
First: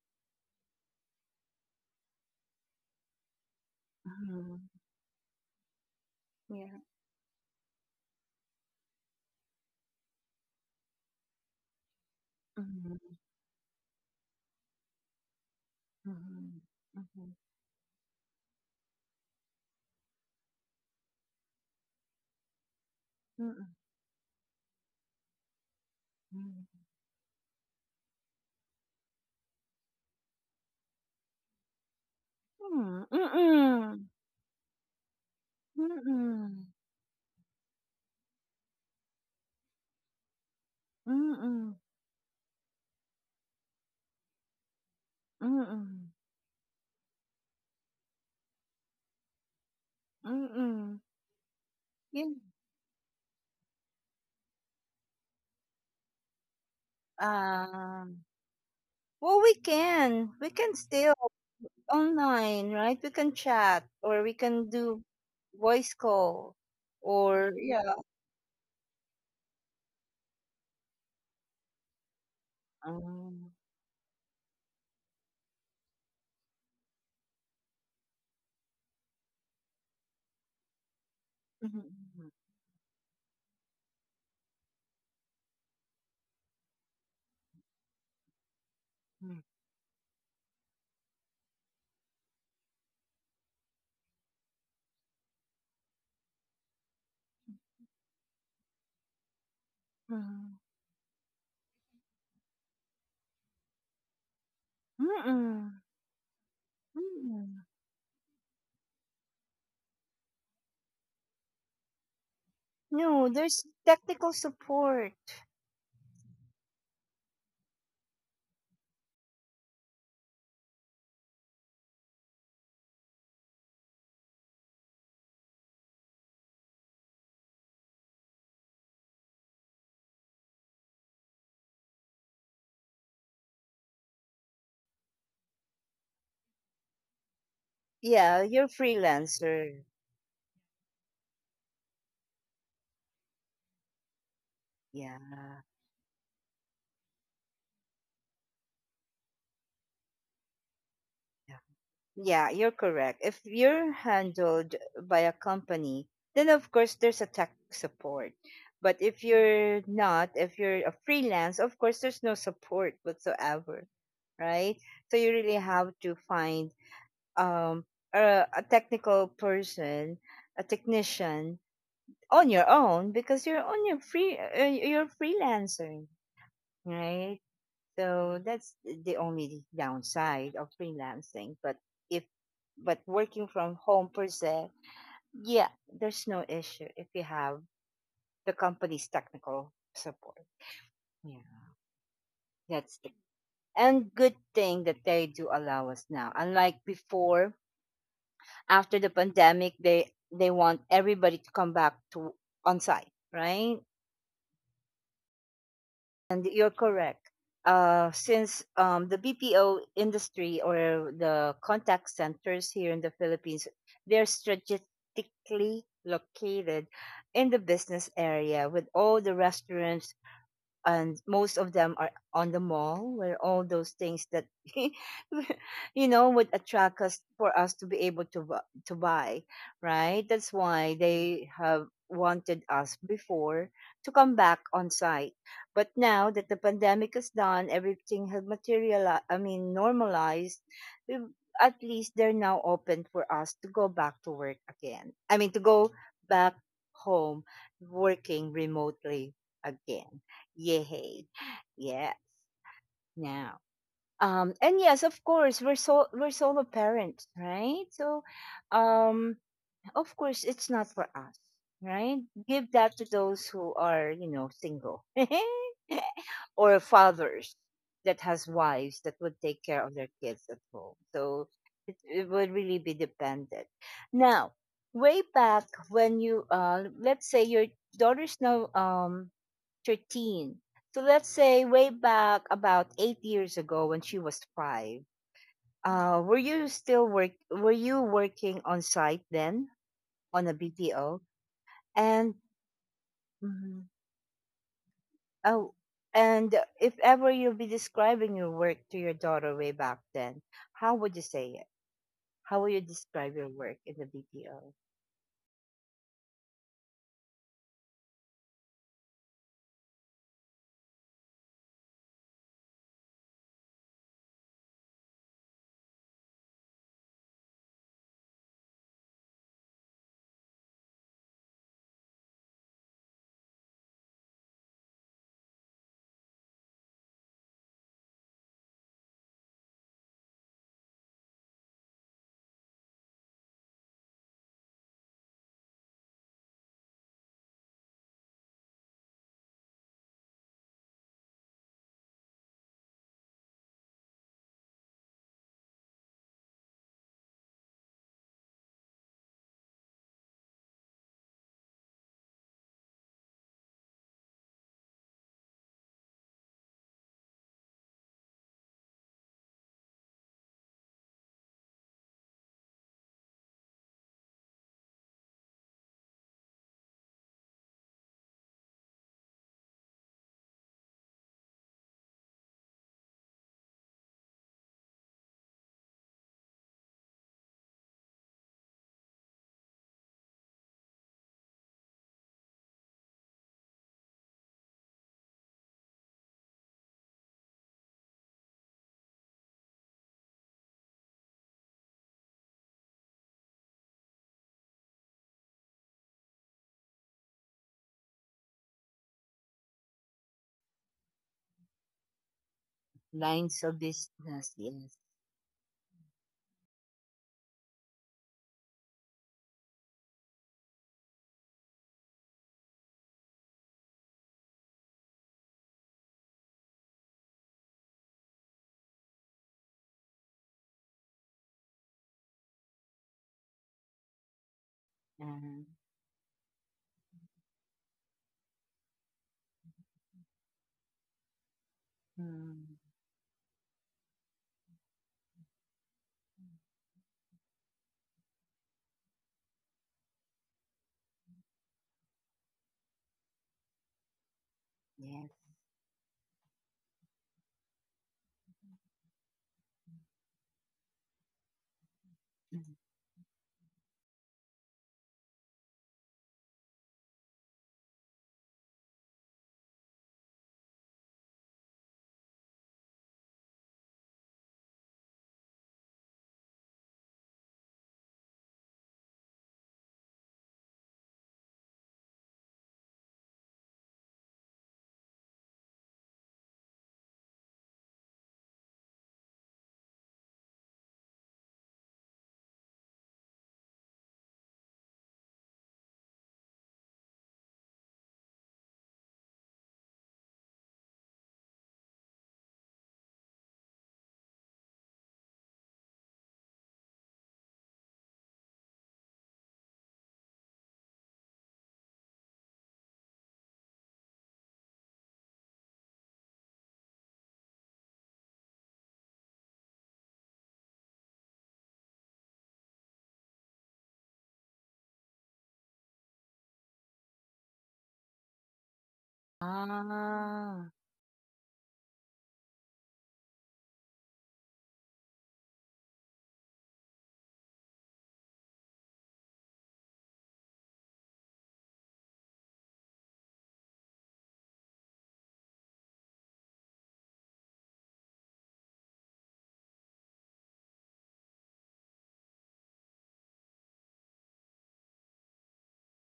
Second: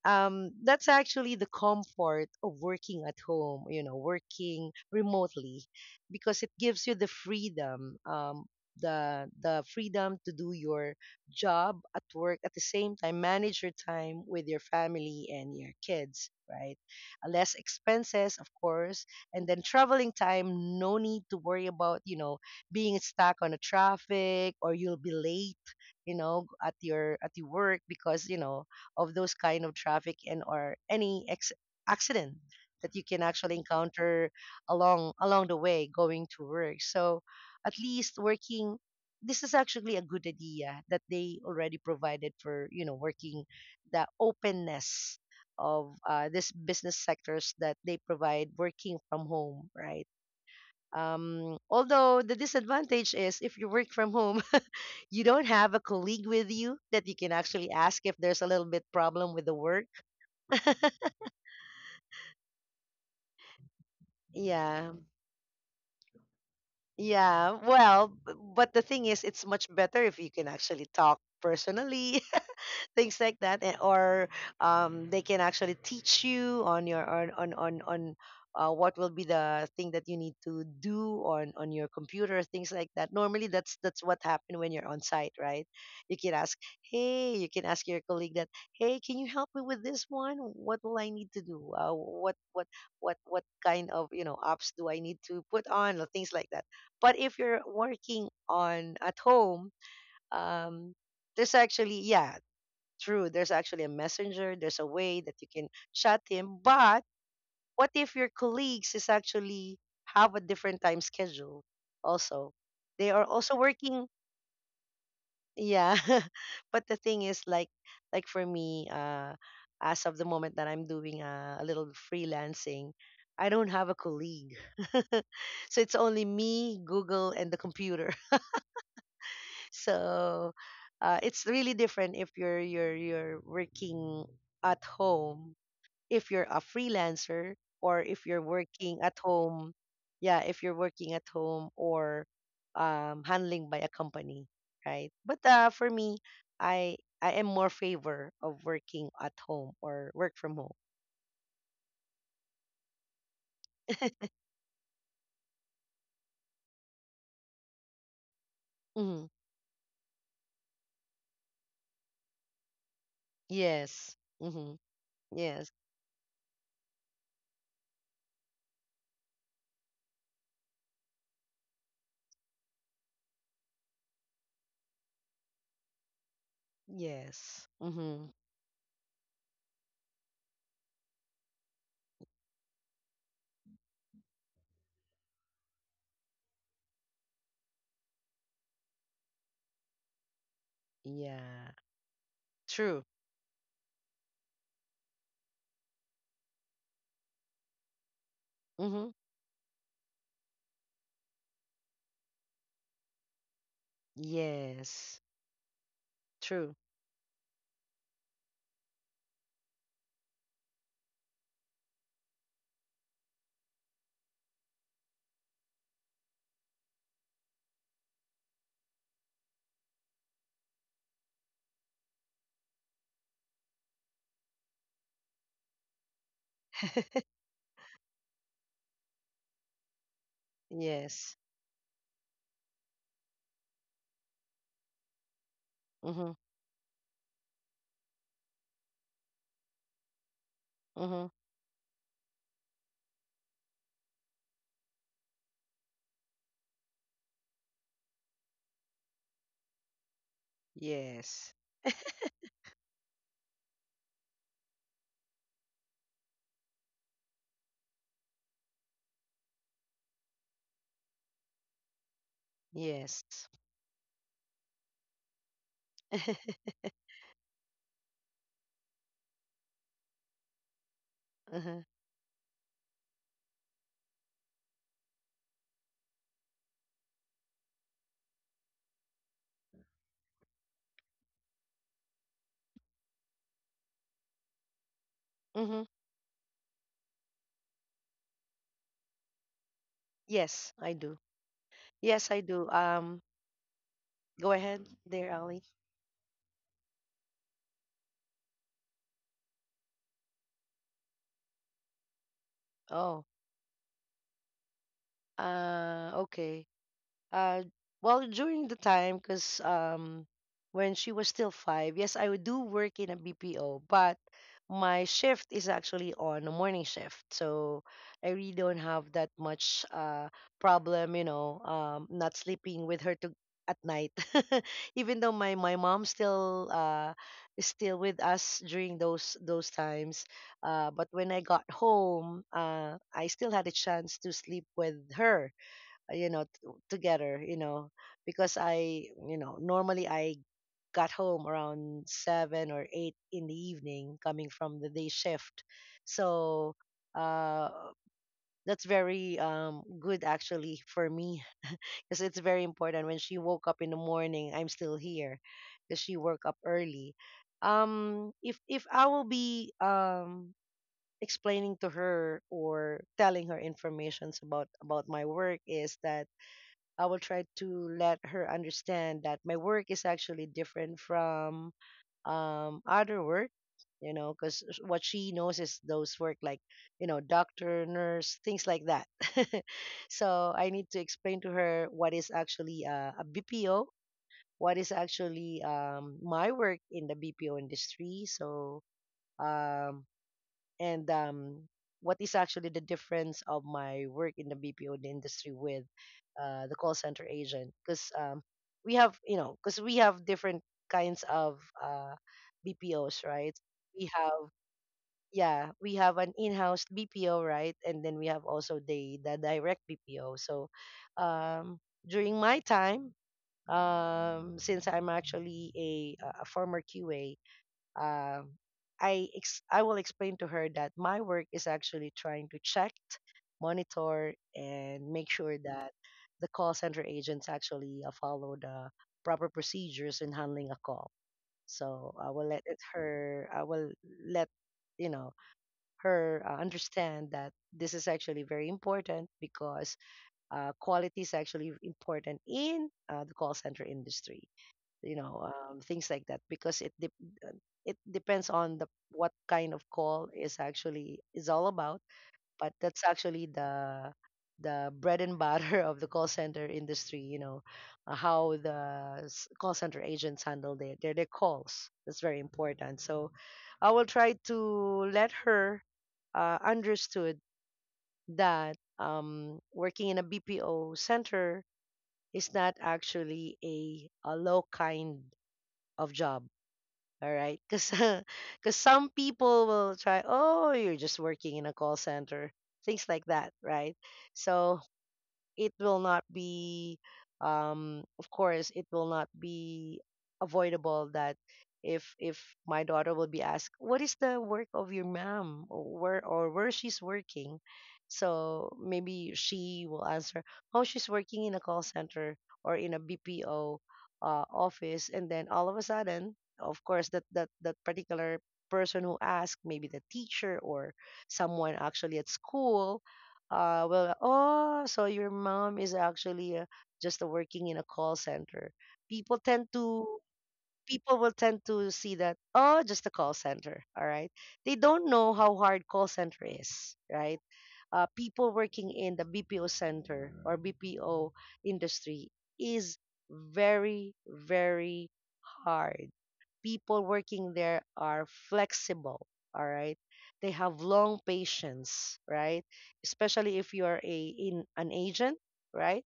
S2: um, that's actually the comfort of working at home, you know,
S1: Mm.
S2: working remotely, because it
S1: Yeah.
S2: gives you the freedom, the freedom to do your job at work, at the same
S1: Mm,
S2: time, manage your time with your family and your
S1: mm,
S2: kids,
S1: mm,
S2: right?
S1: mm,
S2: Less expenses, of course, and then traveling time, no need to worry about, you know, being stuck on a traffic or you'll be late, you know, at your work because you know of those kind of traffic and or accident that you
S1: mm, mm,
S2: can actually
S1: mm,
S2: encounter along the way
S1: mm,
S2: going to
S1: mm.
S2: work. So at least working, this is actually a good idea that they
S1: Mm,
S2: already provided for, you know, working the openness of
S1: mm,
S2: this business sectors that they provide working from home, right?
S1: mm.
S2: Although the
S1: Yun.
S2: disadvantage is if you work from home, you don't have a colleague with you that you can actually ask
S1: ah,
S2: if there's a little bit problem
S1: well,
S2: with
S1: we
S2: the work.
S1: can. We can still online, right? We can chat or we can
S2: Yeah.
S1: do voice call
S2: Yeah.
S1: or yeah.
S2: Well, but the thing is, it's much better if you can actually talk personally, things like
S1: Um,
S2: that, and or they can actually teach you on your on what will be the thing that you need to do on your
S1: mm,
S2: computer, things like that. Normally that's what happened when you're on site, right? You can ask, hey, you can ask your colleague that, hey, can you
S1: mm,
S2: help me with this one, what will I need to do, what kind of, you know, apps do I need to put on or things like that. But if you're working on at home, um there's actually, yeah, true, there's actually a messenger, there's a
S1: mm,
S2: way that you can
S1: mm,
S2: chat him. But
S1: mm.
S2: what if your colleagues is actually have a different time schedule also? They are
S1: No,
S2: also
S1: there's
S2: working.
S1: technical support.
S2: Yeah. but the thing is like for me, as of the moment that I'm doing a little freelancing, I don't have a colleague. so it's only me, Google and the computer. so it's really different if you're working at home, if you're a freelancer, or if
S1: Yeah,
S2: you're
S1: you're
S2: working at home.
S1: freelancer.
S2: Yeah, if you're working at home or handling by a company, right?
S1: Yeah.
S2: But for me, I I am more favor of working at home or work from home.
S1: Yeah. Yeah, you're correct. If you're handled by a company, then of course there's a tech support. But if
S2: hmm.
S1: you're not, if you're a freelance, of course there's no support whatsoever,
S2: Yes.
S1: right?
S2: Hmm.
S1: So you really
S2: Yes.
S1: have to find um, a technical person, a technician on your own because you're on your free you're freelancing, right?
S2: Yes. Hmm.
S1: So that's the only downside of freelancing. But if but working from home per se, yeah, there's no issue if you have the company's technical support. Yeah,
S2: Yeah.
S1: that's
S2: True.
S1: it. And good thing that they do allow us now. Unlike before, after
S2: Hmm.
S1: the pandemic, they want everybody to come back to on site, right?
S2: Yes.
S1: And you're
S2: True.
S1: correct. Since the BPO industry or the contact centers here in the Philippines, they're strategically located in the business area with all the restaurants, and most of them are on the mall where all those things that you know would attract us for us to be able to to buy, right? That's why
S2: yes.
S1: they have wanted us before to come back on site. But now
S2: Mm-hmm.
S1: that the pandemic is done, everything has materialized, I mean, normalized. we-
S2: Hmm.
S1: at least they're now open for us to go back to work again, I mean, to go back home working remotely again. Yay.
S2: Yes.
S1: Yeah. Now. And yes, of course, we're we're solo parents, right? So um of course, it's not for us, right? Give that to
S2: Yes.
S1: those who are, you know, single. Or fathers that has wives that would take care of their kids at home. So
S2: uh-huh.
S1: it would really be dependent. Now, way back when you let's say your daughter's now 13. So let's say way back about 8 years ago when she was 5.
S2: Mm-hmm.
S1: Were you working on site then on a
S2: Yes, I do.
S1: BPO?
S2: Yes,
S1: And
S2: I do. Go ahead there, Ali.
S1: oh, and if ever you'll be describing your work to your daughter way back then, how would you say it? How would you
S2: Oh,
S1: describe your work in the BPO?
S2: okay. uh well, during the time, because when she was still 5, yes, I would do work in a BPO, but my shift is actually on a morning shift. So I really don't have that much problem, you know, not sleeping with her to at night. even though my mom still is still with us during those times, but when I got home, I still had a chance to sleep with her, you know, together, you know, because I, you know, normally I got home around 7 or 8 in the evening, coming from the day shift. So uh, that's very good actually for me, because it's very important. When she woke up in the morning, I'm still here, because she woke up early. If I will be explaining to her or telling her informations about my work, is that I will try to let her understand that my work is actually different from other work, you know, because what she knows is those work like, you know, doctor, nurse, things like that. so I need to explain to her what is actually BPO, what is actually my work in the BPO industry. So um, and what is actually the difference of my work in the BPO industry with the call center agent, because we have, you know, because we have different kinds of BPOs,
S1: Lines
S2: right?
S1: of
S2: We
S1: business,
S2: have,
S1: yes.
S2: yeah, we have an in-house BPO, right? And then we have also the direct BPO. So um, during my time, since I'm actually a former QA, um, I will explain to her that my work is actually trying to check, monitor, and make sure
S1: Uh,
S2: that the call center agents actually follow the proper procedures in handling a call. So I will let it
S1: mm,
S2: her. I will let you know her understand that this is actually very important because quality is actually important in the call center industry, you
S1: yes.
S2: know, things like that, because it dep uh, it depends on the what kind of call is actually is all about.
S1: Mm.
S2: But that's actually the bread and butter of the call center industry, you know, how call center agents handle their calls. That's very important. So I will try to let her understood that working in a BPO center is not actually a low kind of job, all right, because some people will try, oh, you're just working in a call center, things like that, right? So it will not be of course it will not be avoidable that if my daughter will be asked, what is the work of your mom, or where, or where she's working, so maybe she will answer, oh, she's working in a call center, or in a BPO office. And then all of a sudden, of course that that particular person who asked, maybe the teacher or someone actually at school, well, oh, so your mom is actually just working in a call center. People tend to,
S1: Ah,
S2: people will tend to see that, oh, just a call center, all right. They don't know how hard call center is, right? People working in the BPO center or BPO industry is very, very hard. People working there are flexible, all right? They have long patience, right? Especially if you're a in an agent, right?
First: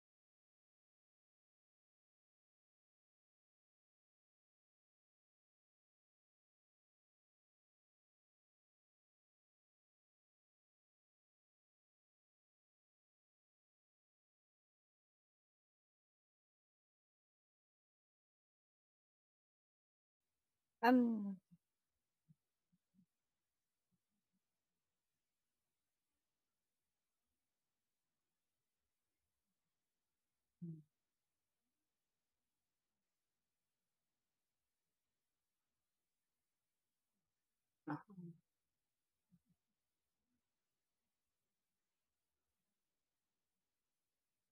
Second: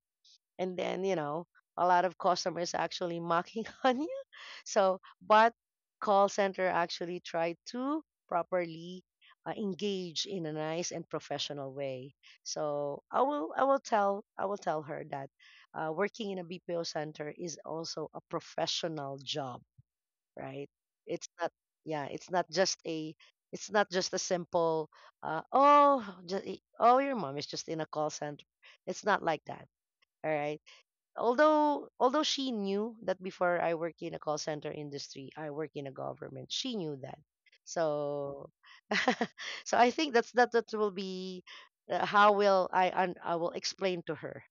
S2: And then, you know, a lot of customers actually mocking on you. So, but call center actually try to properly engage in a nice and professional way. So, I will tell I will tell her that working in a BPO center is also a professional job, right? It's
S1: I'm,
S2: not, yeah, it's not just a, it's not just a simple, oh, just, oh, your mom is just in a call center. It's not like that, all right.
S1: mm,
S2: Although, she knew that before I work in a call center industry, I work in a government. She knew that,
S1: uh,
S2: so, so I think that that will be how I will explain to her,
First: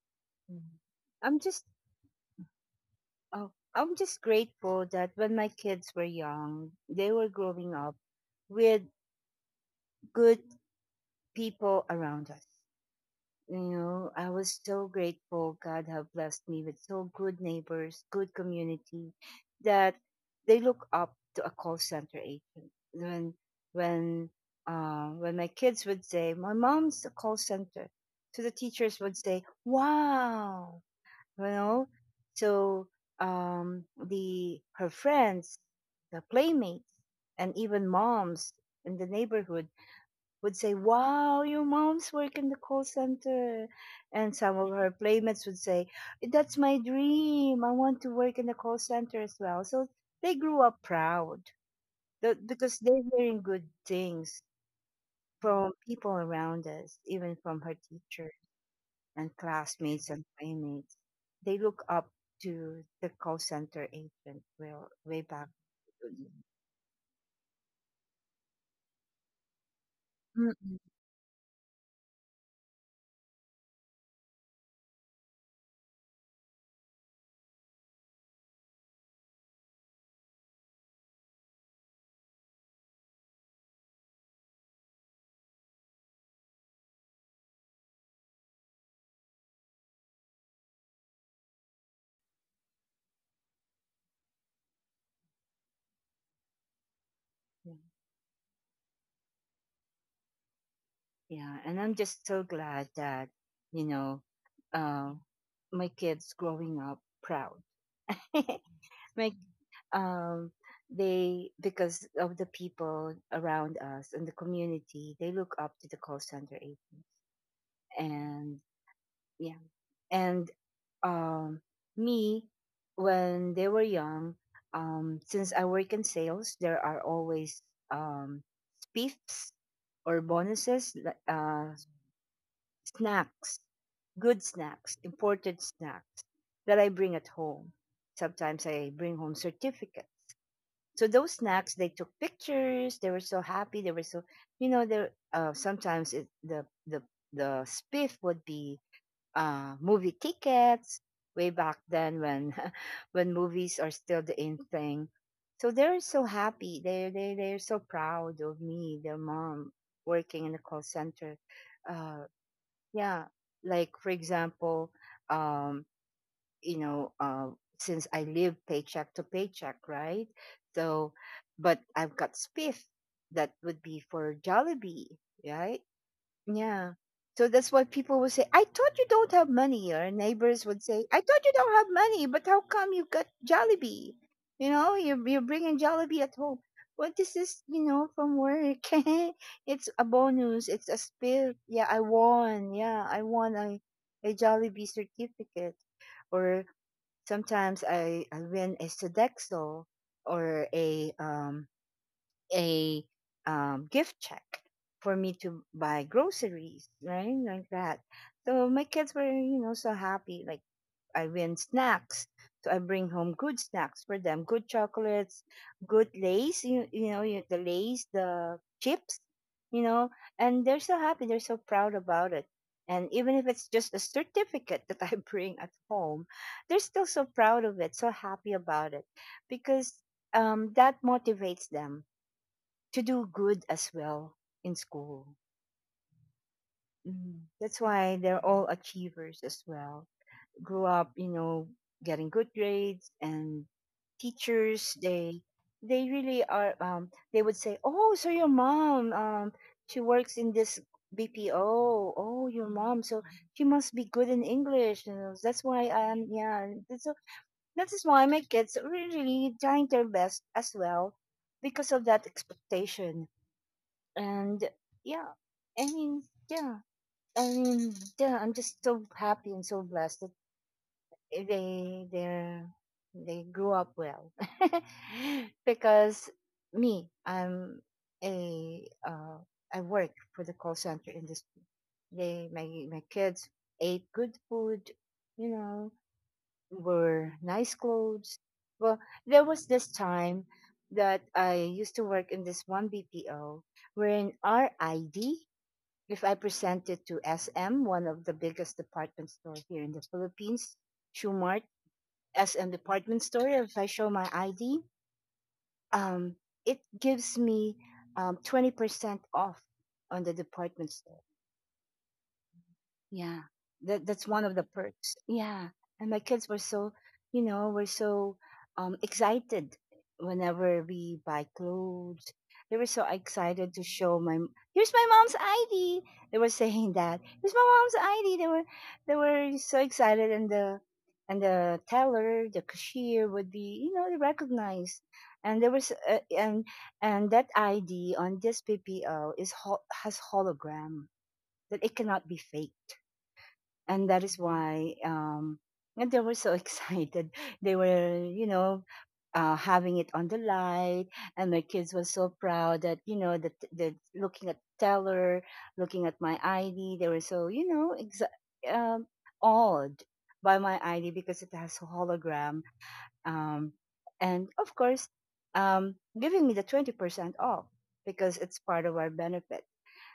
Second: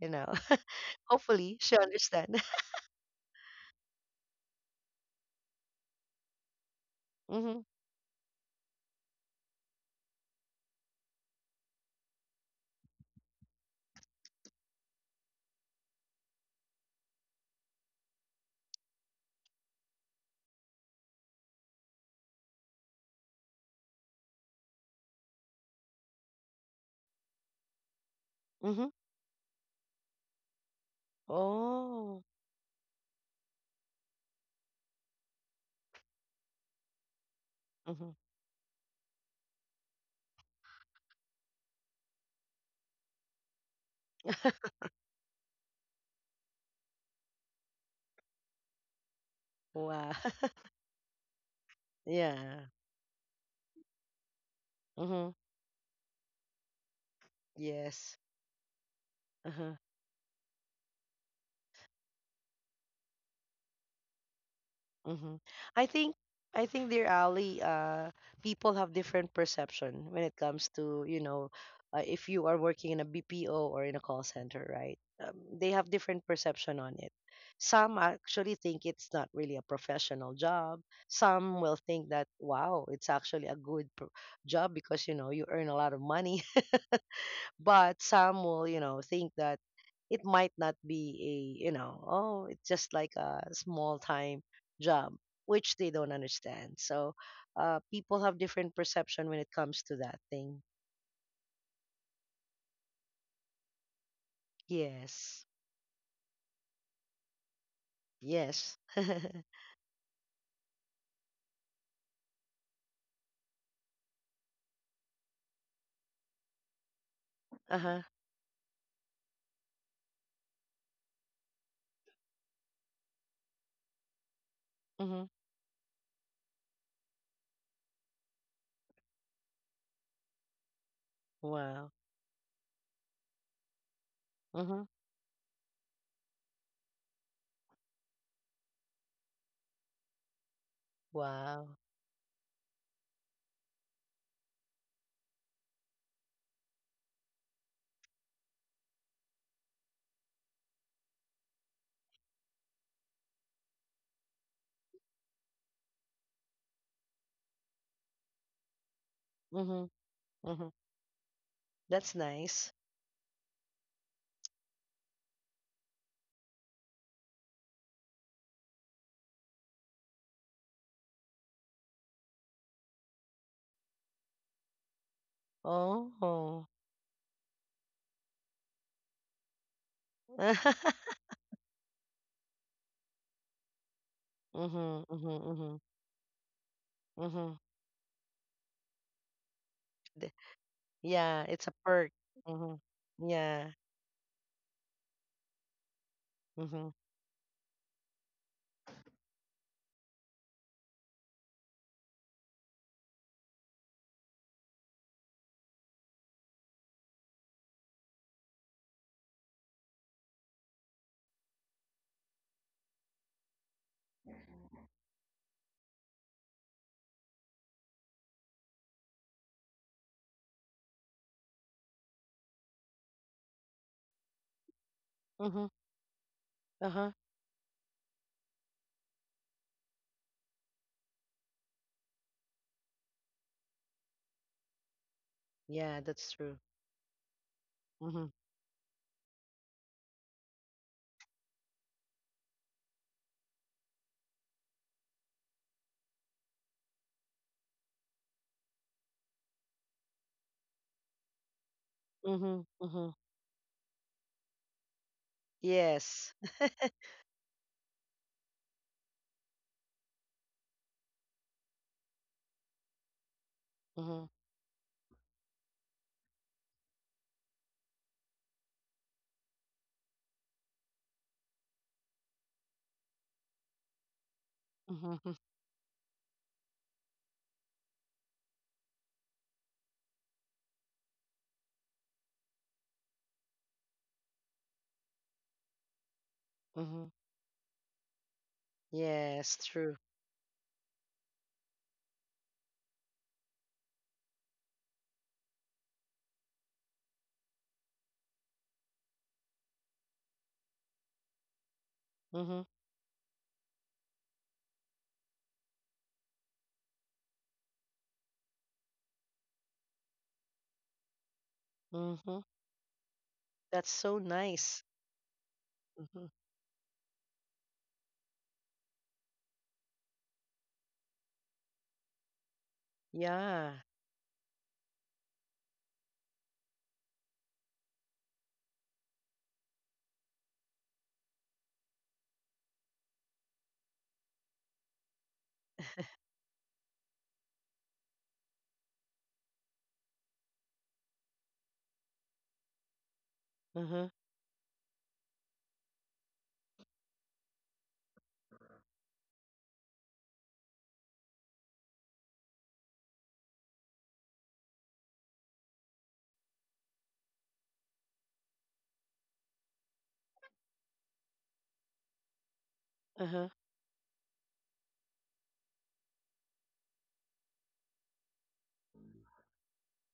S2: you know.
S1: mm. I'm
S2: Hopefully,
S1: just,
S2: she'll understand.
S1: oh, I'm just grateful that when my kids were young, they were
S2: mm-hmm.
S1: growing up with good people around us. You know, I was so grateful. God have blessed me with so good neighbors, good community, that they look up to a call center agent. When when my kids would say, "My mom's a call center," to the
S2: Mm-hmm.
S1: teachers would say, "Wow," you know.
S2: Oh.
S1: So the her friends, the playmates, and even
S2: Mm-hmm.
S1: moms in the neighborhood would say, "Wow, your mom's work in the call center." And some of her playmates would say, "That's my dream. I want to work in the call center as well." So
S2: Wow.
S1: they grew up proud
S2: Yeah.
S1: because they're hearing good things
S2: Mm-hmm.
S1: from people around us, even from her
S2: Yes.
S1: teachers and
S2: Uh-huh.
S1: classmates and playmates. They look up to the call center agent well, way
S2: Mm-hmm.
S1: back.
S2: I think I think, dear Ali, people have different perception when it comes
S1: Mm-mm.
S2: to, you know, if you are working in a BPO or in a call center, right? They have different perception on it. Some actually think it's not really a professional job. Some will think that wow, it's actually a good job because you know you earn a lot of money. But some will, you know, think that it might not be a, you know, oh, it's just like a small time job, which they don't understand. So
S1: Yeah.
S2: people have different perception when it comes to that thing.
S1: Yeah, and I'm just so glad that, you know, uh,
S2: Yes.
S1: my kids growing up proud.
S2: Yes.
S1: Like, um, they, because of the people around us and the community, they look up to the call center agents.
S2: uh-huh.
S1: And yeah, and um, me, when they were young,
S2: Mm-hmm.
S1: since I work in sales, there are always um, spiffs or bonuses, like,
S2: Wow.
S1: snacks, good
S2: Mm-hmm.
S1: snacks, imported snacks that I bring at home. Sometimes I bring home certificates. So those snacks,
S2: Wow.
S1: they took pictures. They were so happy. They were so, you know, they uh, sometimes it, the the the spiff would be movie tickets way back then when when movies are still the in thing. So they're so happy. They're so proud of me, their mom
S2: Mm-hmm.
S1: working in the
S2: Mm-hmm.
S1: call center.
S2: That's
S1: Uh,
S2: nice.
S1: yeah, like for example, um, you know, since I live paycheck to paycheck, right? So, but I've got spiff that would be for Jollibee, right?
S2: Oh.
S1: Yeah. So that's why people would say, "I thought you don't have money." Or neighbors would say, "I thought you don't have money, but how come you got Jollibee? You
S2: Mm-hmm,
S1: know, you're
S2: mm-hmm, mm-hmm,
S1: bringing Jollibee at home. What is
S2: mm-hmm.
S1: this, you know, from work?" It's a bonus. It's a
S2: Yeah,
S1: spill.
S2: it's a
S1: Yeah, I
S2: perk.
S1: won. Yeah, I
S2: Mm-hmm.
S1: won
S2: Yeah.
S1: a Jollibee certificate. Or
S2: Mm-hmm.
S1: sometimes I win a Sodexo or a gift check for me to buy groceries, right? Like that. So my kids were, you know, so happy. Like I win snacks. So I bring home good snacks for them, good chocolates, good lace, you know, the lace, the chips, you know, and they're so happy. They're so proud about it. And even if it's just a certificate that I bring
S2: Mm-hmm.
S1: at home, they're still
S2: Uh-huh.
S1: so proud of it, so happy about it because that motivates them to do good as well in school.
S2: Yeah, that's true.
S1: Mm. That's why
S2: Mm-hmm.
S1: they're all achievers as well. Grew up, you know, getting good grades and teachers. They really are. They would say, "Oh, so your mom, she works in this BPO. Oh,
S2: Mm-hmm.
S1: your mom,
S2: Mm-hmm.
S1: so she must be good in English." You know, that's why I'm
S2: Yes.
S1: yeah. And so that is why my kids are really trying their best as well because of that expectation.
S2: Mm-hmm.
S1: And, yeah, I mean, yeah, I mean, yeah, I'm just so happy and so blessed that they they they grew up well.
S2: Mm-hmm.
S1: Because me I'm a I work for the call center industry. They my my kids ate good food, you know,
S2: Mm-hmm.
S1: wore nice clothes. Well, there
S2: Yes,
S1: was this
S2: true.
S1: time that I used to work in this one BPO wherein our ID, if I present it to SM, one of the biggest department store here in the Philippines, Shoemart,
S2: Mm-hmm.
S1: SM department store, if I show my ID, um, it gives me 20% off on the department store.
S2: Mm-hmm.
S1: Yeah,
S2: That's
S1: that
S2: so
S1: that's one of the
S2: nice.
S1: perks. Yeah, and my
S2: Mm-hmm.
S1: kids were so, you know, were so excited whenever we buy clothes. They were so excited
S2: Yeah.
S1: to show. Here's my mom's ID. They were saying that here's my mom's ID. They were, they were so excited, and the teller, the cashier would be, recognized. And there was and that ID on this PPO is has hologram that it cannot be faked.
S2: Uh-huh.
S1: And that is why and they were so excited. They were, having it on the light. And my kids were so proud that, you know that the looking at teller, looking at my ID, they were so, um, awed by my ID because it has a hologram.
S2: Uh-huh.
S1: um, and of course, giving me the 20% off because it's part of our benefit.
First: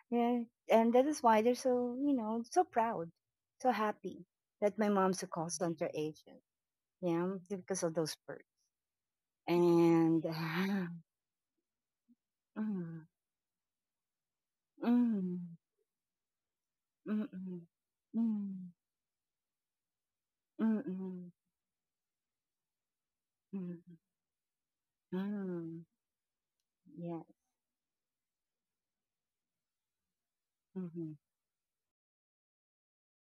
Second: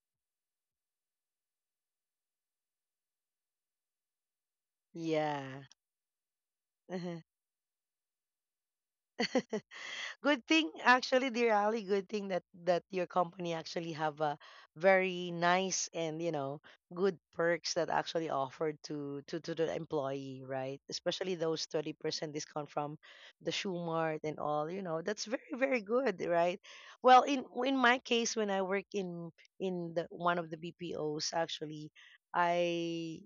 S1: Yeah, and that is why they're so, so proud, so happy that my mom's a call
S2: Yeah.
S1: center agent.
S2: Uh-huh.
S1: Yeah, because of those perks. And
S2: Good thing actually, dear Ali, good thing that
S1: mm,
S2: your company actually have a very
S1: mm,
S2: nice and you know good
S1: mm, mm,
S2: perks that actually
S1: mm,
S2: offered to to the employee, right?
S1: mm,
S2: Especially those 30% discount from the
S1: mm,
S2: shoe
S1: mm,
S2: mart and all, you know, that's very
S1: mm,
S2: good, right?
S1: yeah,
S2: Well, in my case, when I work in the one of the
S1: mm-hmm,
S2: bpos actually I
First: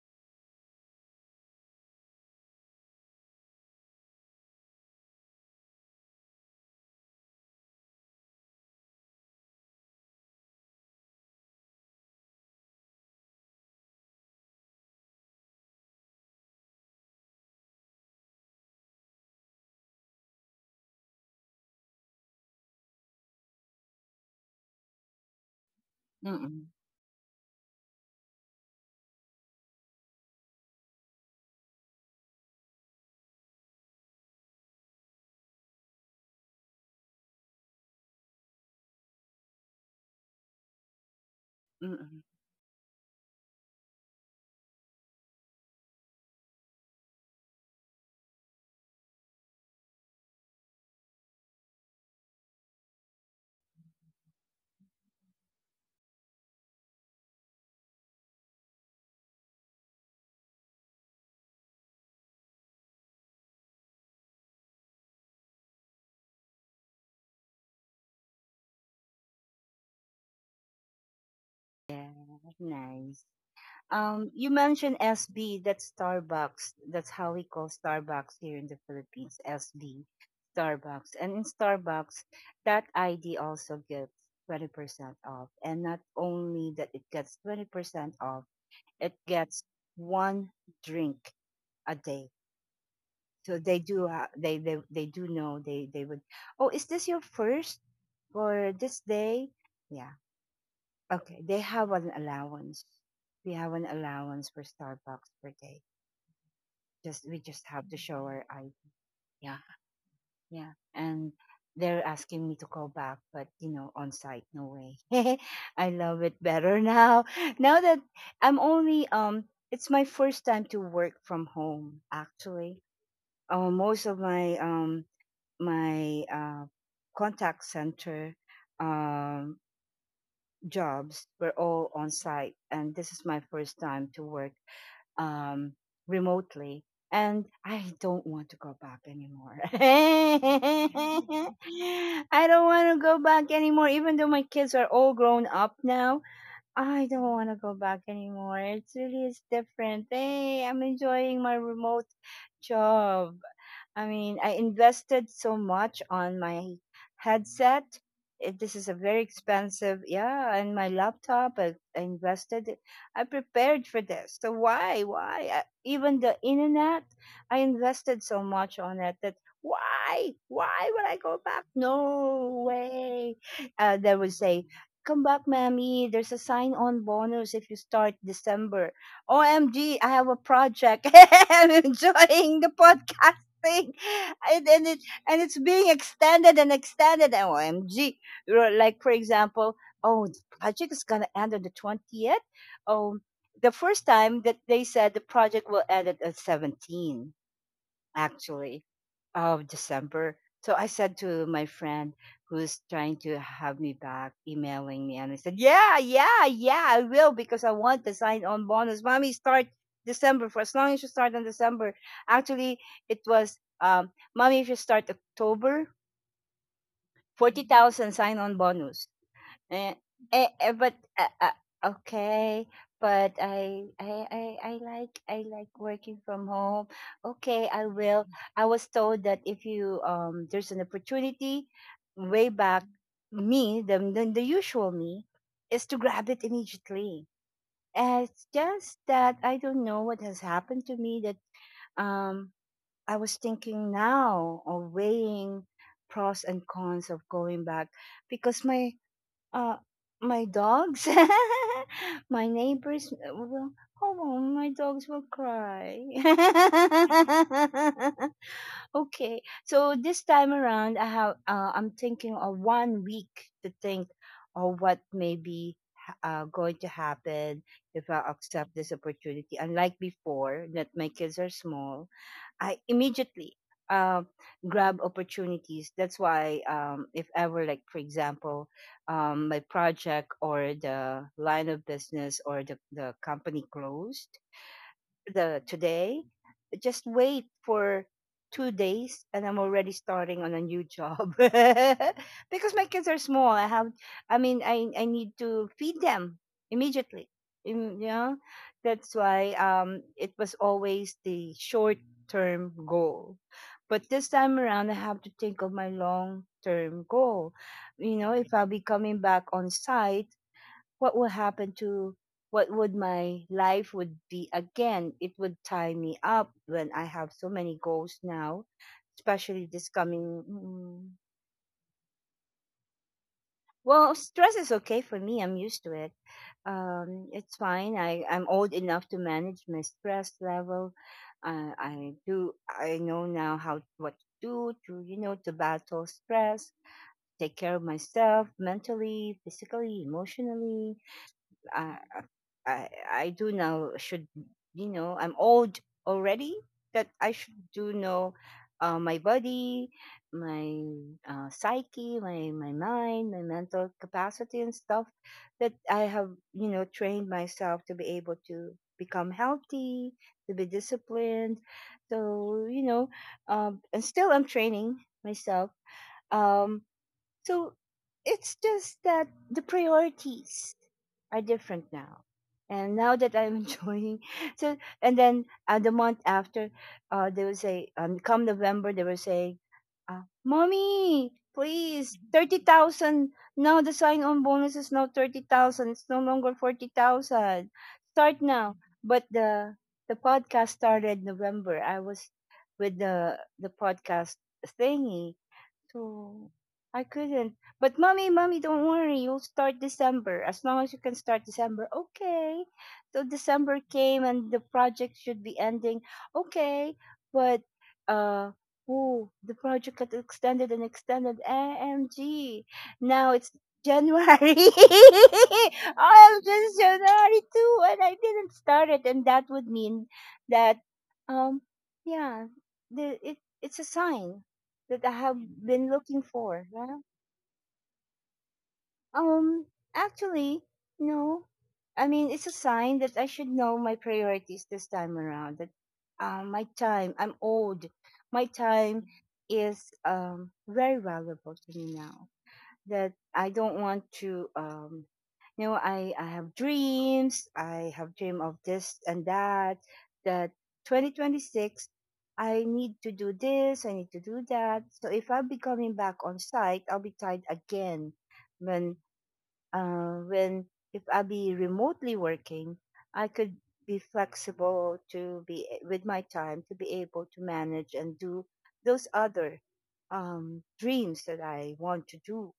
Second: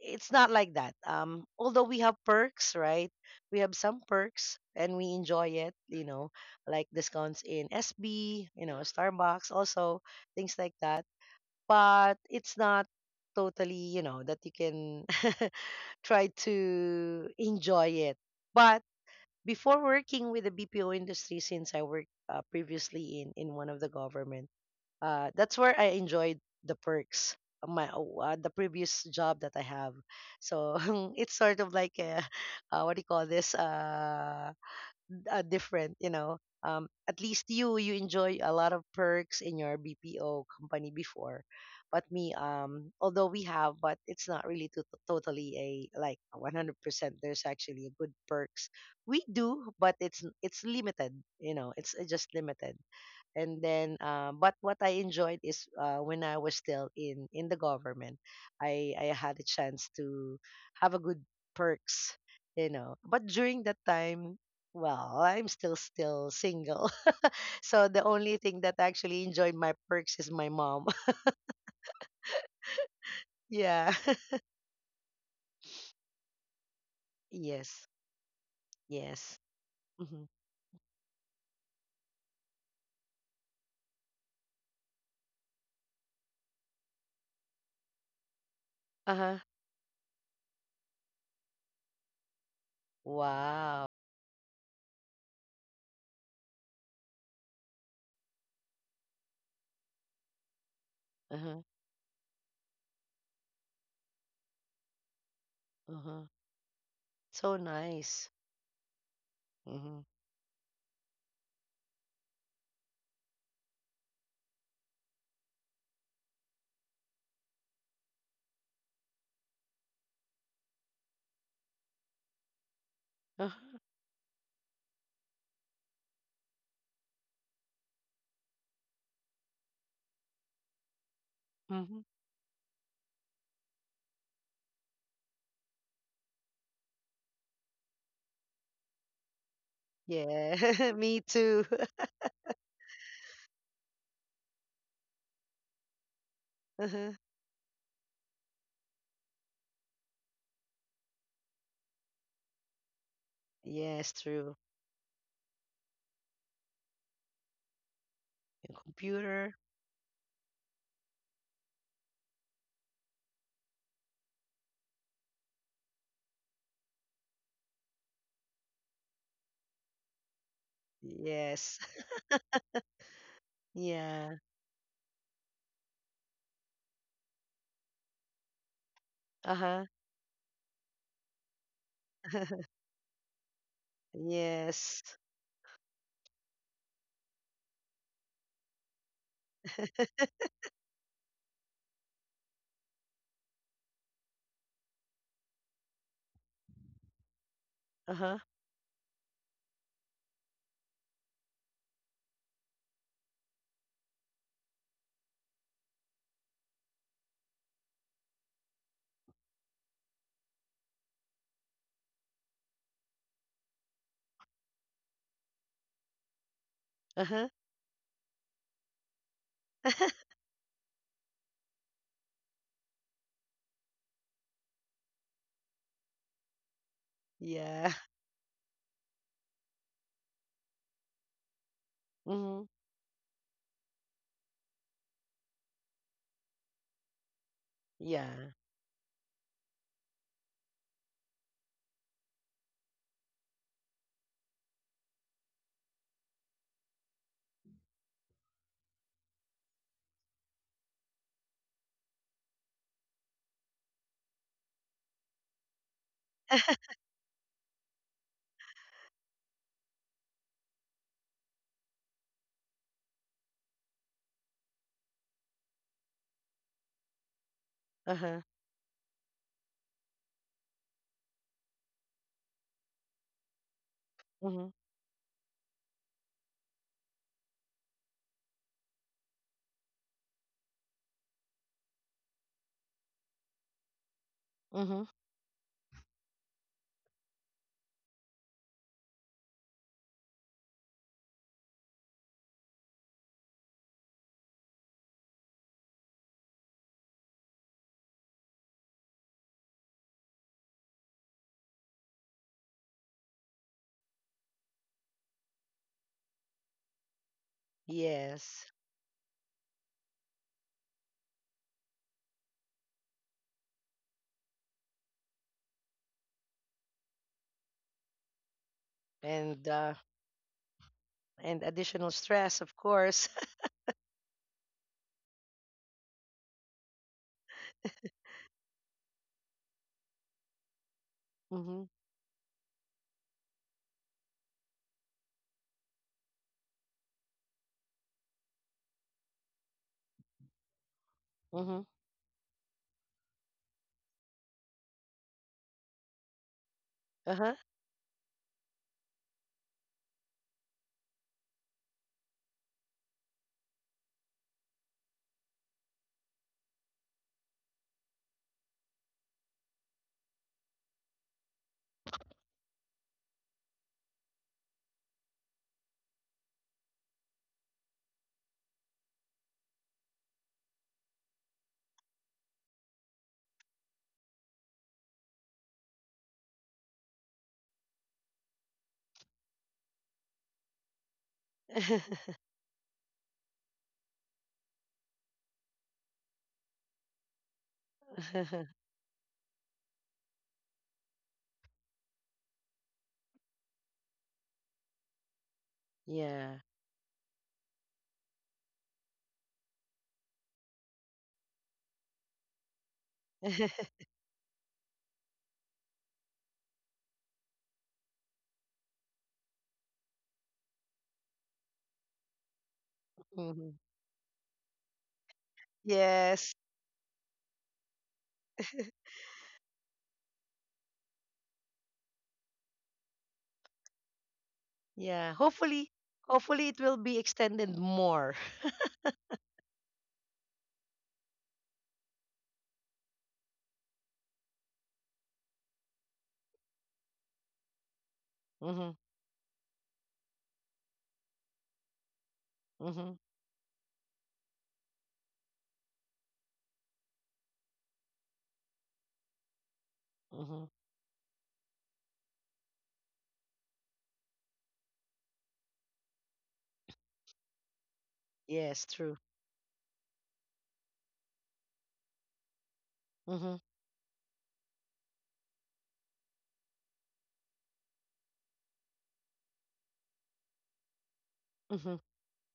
S2: it's not like that. Although we have perks, right? We have some perks and we enjoy it, you know, like discounts in SB, you know, Starbucks, also things like that. But it's not totally, that you can try to enjoy it. But before working with the BPO industry, since I worked previously in one of the government, that's where I enjoyed
S1: mm-mm,
S2: the perks of the previous job that I have. So it's sort of like a, what do you call this? Different, you know. At least you enjoy a lot of perks in your BPO company before, but
S1: mm-mm.
S2: me, although we have, but it's not really totally a like 100%. There's actually a good perks we do, but it's limited. You know, it's just limited. And then but what I enjoyed is when I was still in the government, i had a chance to have a good perks, you know, but during that time, well, I'm still single. So the only thing that actually enjoyed my perks is my mom.
S1: Yeah, nice.
S2: Yeah.
S1: You mentioned SB, that's Starbucks. That's how we call
S2: Yes.
S1: Starbucks here in the Philippines,
S2: Yes.
S1: SB,
S2: Hmm.
S1: Starbucks. And in Starbucks, that ID also gets 20% off. And not only that it gets 20% off, it
S2: Uh-huh.
S1: gets one drink a day. So they
S2: Wow.
S1: do, they do know they would, oh, is this your first for this day? Yeah. Okay. They
S2: Uh-huh.
S1: have an allowance. We have an allowance for Starbucks per day.
S2: Uh-huh.
S1: Just we
S2: So
S1: just have the
S2: nice.
S1: shower. I, yeah,
S2: Mm-hmm.
S1: yeah, and they're asking me to call back, but you know, on site, no way. I love it better now that I'm only it's my first time to work from home, actually.
S2: Uh-huh.
S1: Most of my my uh, contact center um jobs were all
S2: Mm-hmm.
S1: on site, and this is my first time to work um, remotely. And I don't want to go back anymore.
S2: Yeah. Me
S1: I
S2: too.
S1: don't want to go back anymore. Even though my kids are all grown up now, I
S2: Uh-huh.
S1: don't want to go back anymore. It's really is different. Hey, I'm enjoying my remote job. I
S2: Yes,
S1: mean, I
S2: true.
S1: invested so much on my headset. This
S2: Yung
S1: is a very
S2: computer.
S1: expensive, yeah, and my laptop. I invested. I prepared for this. So why, why? Even the internet, I invested so much on it that why would I go back?
S2: Yes.
S1: No way. They would
S2: Yeah.
S1: say, "Come back, mammy. There's a sign-on bonus if you start December."
S2: Uh-huh.
S1: OMG, I have a project. I'm enjoying the podcast thing. And, and it
S2: Yes.
S1: and it's being extended and extended. OMG. Like for example, oh, the project is gonna end on the 20th. Oh, the first time that they said the project will end at 17
S2: Uh-huh.
S1: actually of December. So I said to my friend who's trying to have me back, emailing me, and I said, yeah, yeah, yeah, I will because I want the sign on bonus. Mommy, start December for as long as you start on December. Actually, it was, mommy, if you start October,
S2: Uh-huh.
S1: 40,000 sign on bonus. Eh, but okay, but I like working from home. Okay, I
S2: Yeah.
S1: will. I was told that if you there's an opportunity, way
S2: Mm-hmm.
S1: back, me the usual me is to grab it immediately. And it's
S2: Yeah.
S1: just that I don't know what has happened to me that um I was thinking now or weighing pros and cons of going back because uh, my dogs, my neighbors will. Hold on, my dogs will cry. Okay, so this time around, I have. I'm thinking of 1 week to think of what may be going to happen if I
S2: Uh-huh.
S1: accept this opportunity. Unlike before, that my kids are small, I immediately uh,
S2: Mm-hmm.
S1: grab opportunities. That's why, if ever, like for example, my project or the line of business or the company closed,
S2: Mm-hmm.
S1: the today. Just wait for 2 days, and I'm already starting on a new job because my kids are small. I have, I mean, I need to feed them immediately. You know, that's why it was always the short term goal. But this time around, I have to think of my long term goal. You know, if
S2: Yes.
S1: I'll be coming back on site, what will happen to, what would my life would be again, it would tie me up when I have so many goals now, especially
S2: And
S1: this
S2: uh
S1: coming mm.
S2: and additional stress, of course.
S1: Well, stress is okay for me. I'm used to it. It's fine. I'm old enough to manage my stress level.
S2: Mm-hmm.
S1: I know now how what to do to, to battle stress, take care of myself mentally, physically, emotionally.
S2: Mm-hmm.
S1: uh, I do now should, you know, I'm old already, that I should
S2: Uh-huh.
S1: do know, my body, my psyche, my mind, my mental capacity and stuff that I have, you know, trained myself to be able to become healthy, to be disciplined. So you know, and still I'm training myself. Um, so it's just that the priorities are different now. And now that I'm enjoying, so and then the month after, they will say, come November, they will say, "Mommy, please, 30,000. Now the sign-on bonus is now 30,000. It's no longer 40,000. Start now." But the podcast started November. I was with the podcast thingy, so
S2: Yeah.
S1: I couldn't. But mommy, mommy, don't worry. You'll start December as long as you can start December. Okay. So December came and the project should be ending. Okay, but uh. Oh, the project got extended and extended. AMG. Now it's
S2: Mm-hmm.
S1: January. Oh, I'm
S2: Yes.
S1: just January too, and I didn't start it. And that would mean that, um, yeah, it's a sign that I have
S2: Yeah.
S1: been
S2: Hopefully
S1: looking for?
S2: hopefully it will
S1: Well,
S2: be extended more.
S1: um, actually, no. I mean, it's a sign that I should know my priorities this time around. That my time, I'm old. My
S2: Mm-hmm.
S1: time is very valuable to me now that
S2: Mm-hmm.
S1: I don't want to, you know, I have dreams, I have dream of this and that, that
S2: Mm-hmm.
S1: 2026 I need to do this, I need to do that. So if I'll be coming back on site, I'll be tied again
S2: Yes,
S1: when
S2: true.
S1: when if I'll be remotely working, I could
S2: Mm-hmm.
S1: be flexible to be, with my time to be able to manage and do those other, dreams that I
S2: Mm-hmm.
S1: want to do.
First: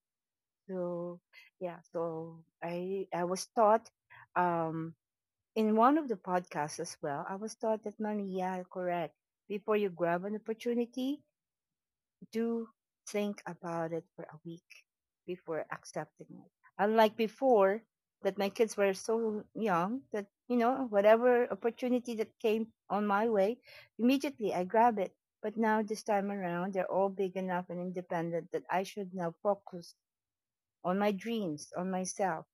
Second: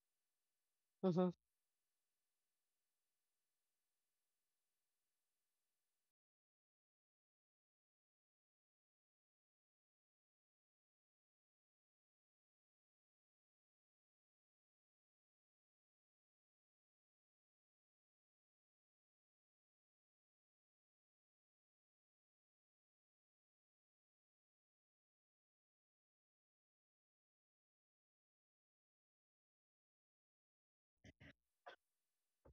S1: So
S2: Mm-hmm.
S1: yeah, so I was taught um in one of the podcasts as well, I was taught that money, yeah, correct. Before you grab an opportunity, do think about it for a week before accepting it. Unlike before that my kids were so young that, you know, whatever opportunity that came on my way, immediately I grab it. But now this time around they're all big enough and independent that I should now focus on my dreams, on myself.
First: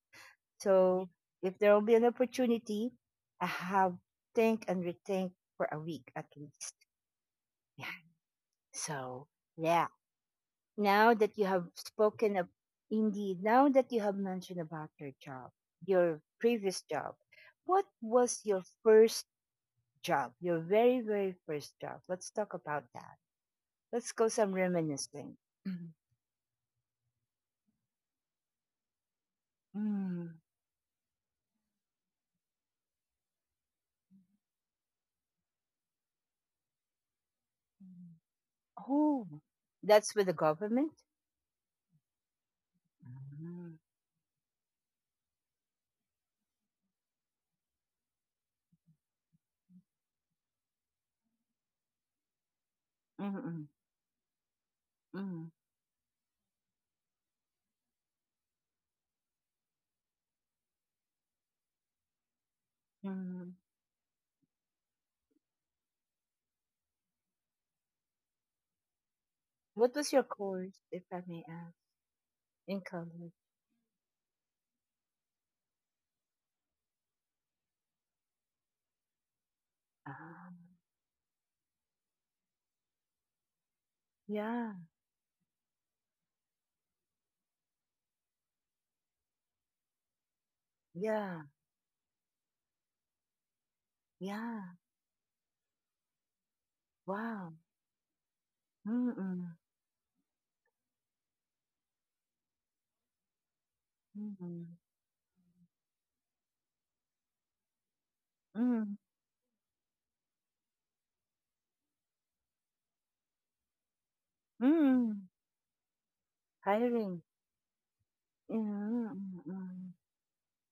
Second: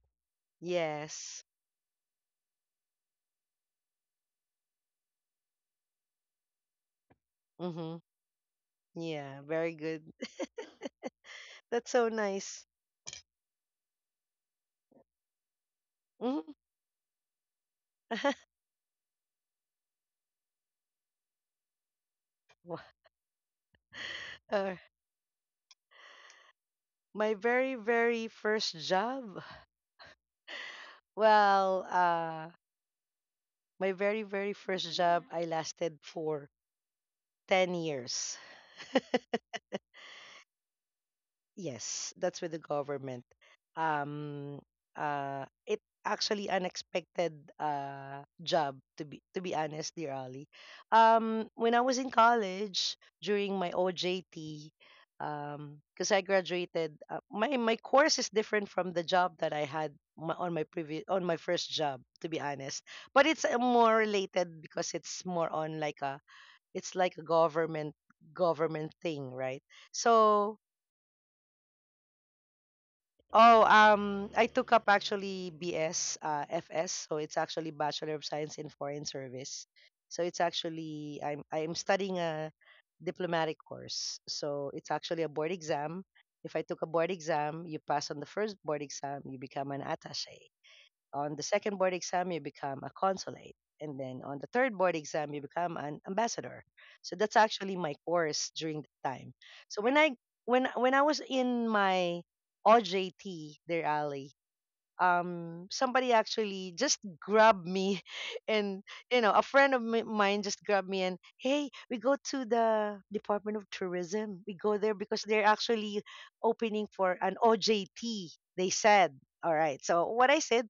S1: So
S2: Yes.
S1: if there will be an opportunity, I have think and rethink for a week at least.
S2: Mm-hmm.
S1: Yeah. So
S2: Yeah, very
S1: yeah.
S2: good.
S1: Now that you have
S2: That's so
S1: spoken of
S2: nice.
S1: Now that you have mentioned about your job, your
S2: Mm-hmm.
S1: previous job, what was your first job? Your very, very first job. Let's talk
S2: Wha-
S1: about that. Let's go some
S2: uh,
S1: reminiscing. Mm.
S2: my very, very first job.
S1: Mm.
S2: Well, my very, very first job, I lasted for 10 years.
S1: Oh, that's with the government?
S2: Yes, that's with the government.
S1: Mm.
S2: Um, it actually unexpected job to be honest, dear Ali. When I was in college during
S1: Mm,
S2: my OJT,
S1: mm.
S2: because I graduated, my my course is different from the job that I had my, on my previous on my first job, to be honest. But it's
S1: Hmm.
S2: more related because it's more on like a it's like a government thing, right?
S1: What was your
S2: So
S1: course, if I may ask, in college?
S2: Oh, I took up actually BS, FS, so it's actually Bachelor of Science in Foreign Service. So it's
S1: Ah,
S2: actually I'm studying a diplomatic course. So
S1: yeah,
S2: it's actually a board exam. If I took a board exam, you pass on the first board exam, you become an attaché. On
S1: yeah,
S2: the second board exam, you become a consulate. And then on the
S1: yeah.
S2: third board exam, you become an ambassador. So that's
S1: Wow.
S2: actually my course during the time.
S1: Mm-mm,
S2: So when I was in my OJT there, Ali,
S1: mm-mm,
S2: somebody actually just grabbed me, and
S1: mm,
S2: you know, a friend of mine just grabbed me and hey, we go to the Department of Tourism. We go there because
S1: mm.
S2: they're actually opening for
S1: Hiring.
S2: an OJT.
S1: Mm,
S2: They said,
S1: mm,
S2: all right.
S1: mm,
S2: So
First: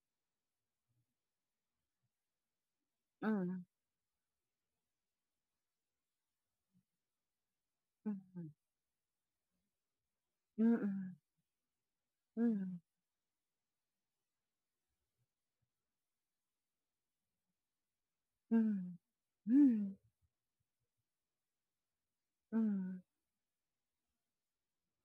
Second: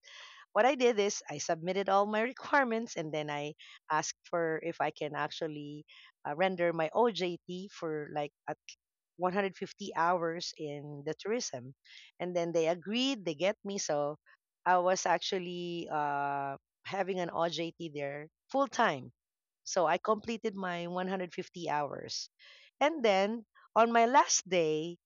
S2: what I did is I submitted all my requirements and then I
S1: mm,
S2: asked for if I can actually render my OJT for like
S1: mm,
S2: 150 hours in the
S1: mm,
S2: tourism. And then they
S1: mm,
S2: agreed, they get me. So I was actually having an OJT there full
S1: mm,
S2: time. So
S1: mm,
S2: I completed my 150 hours.
S1: mm,
S2: And then on my last day,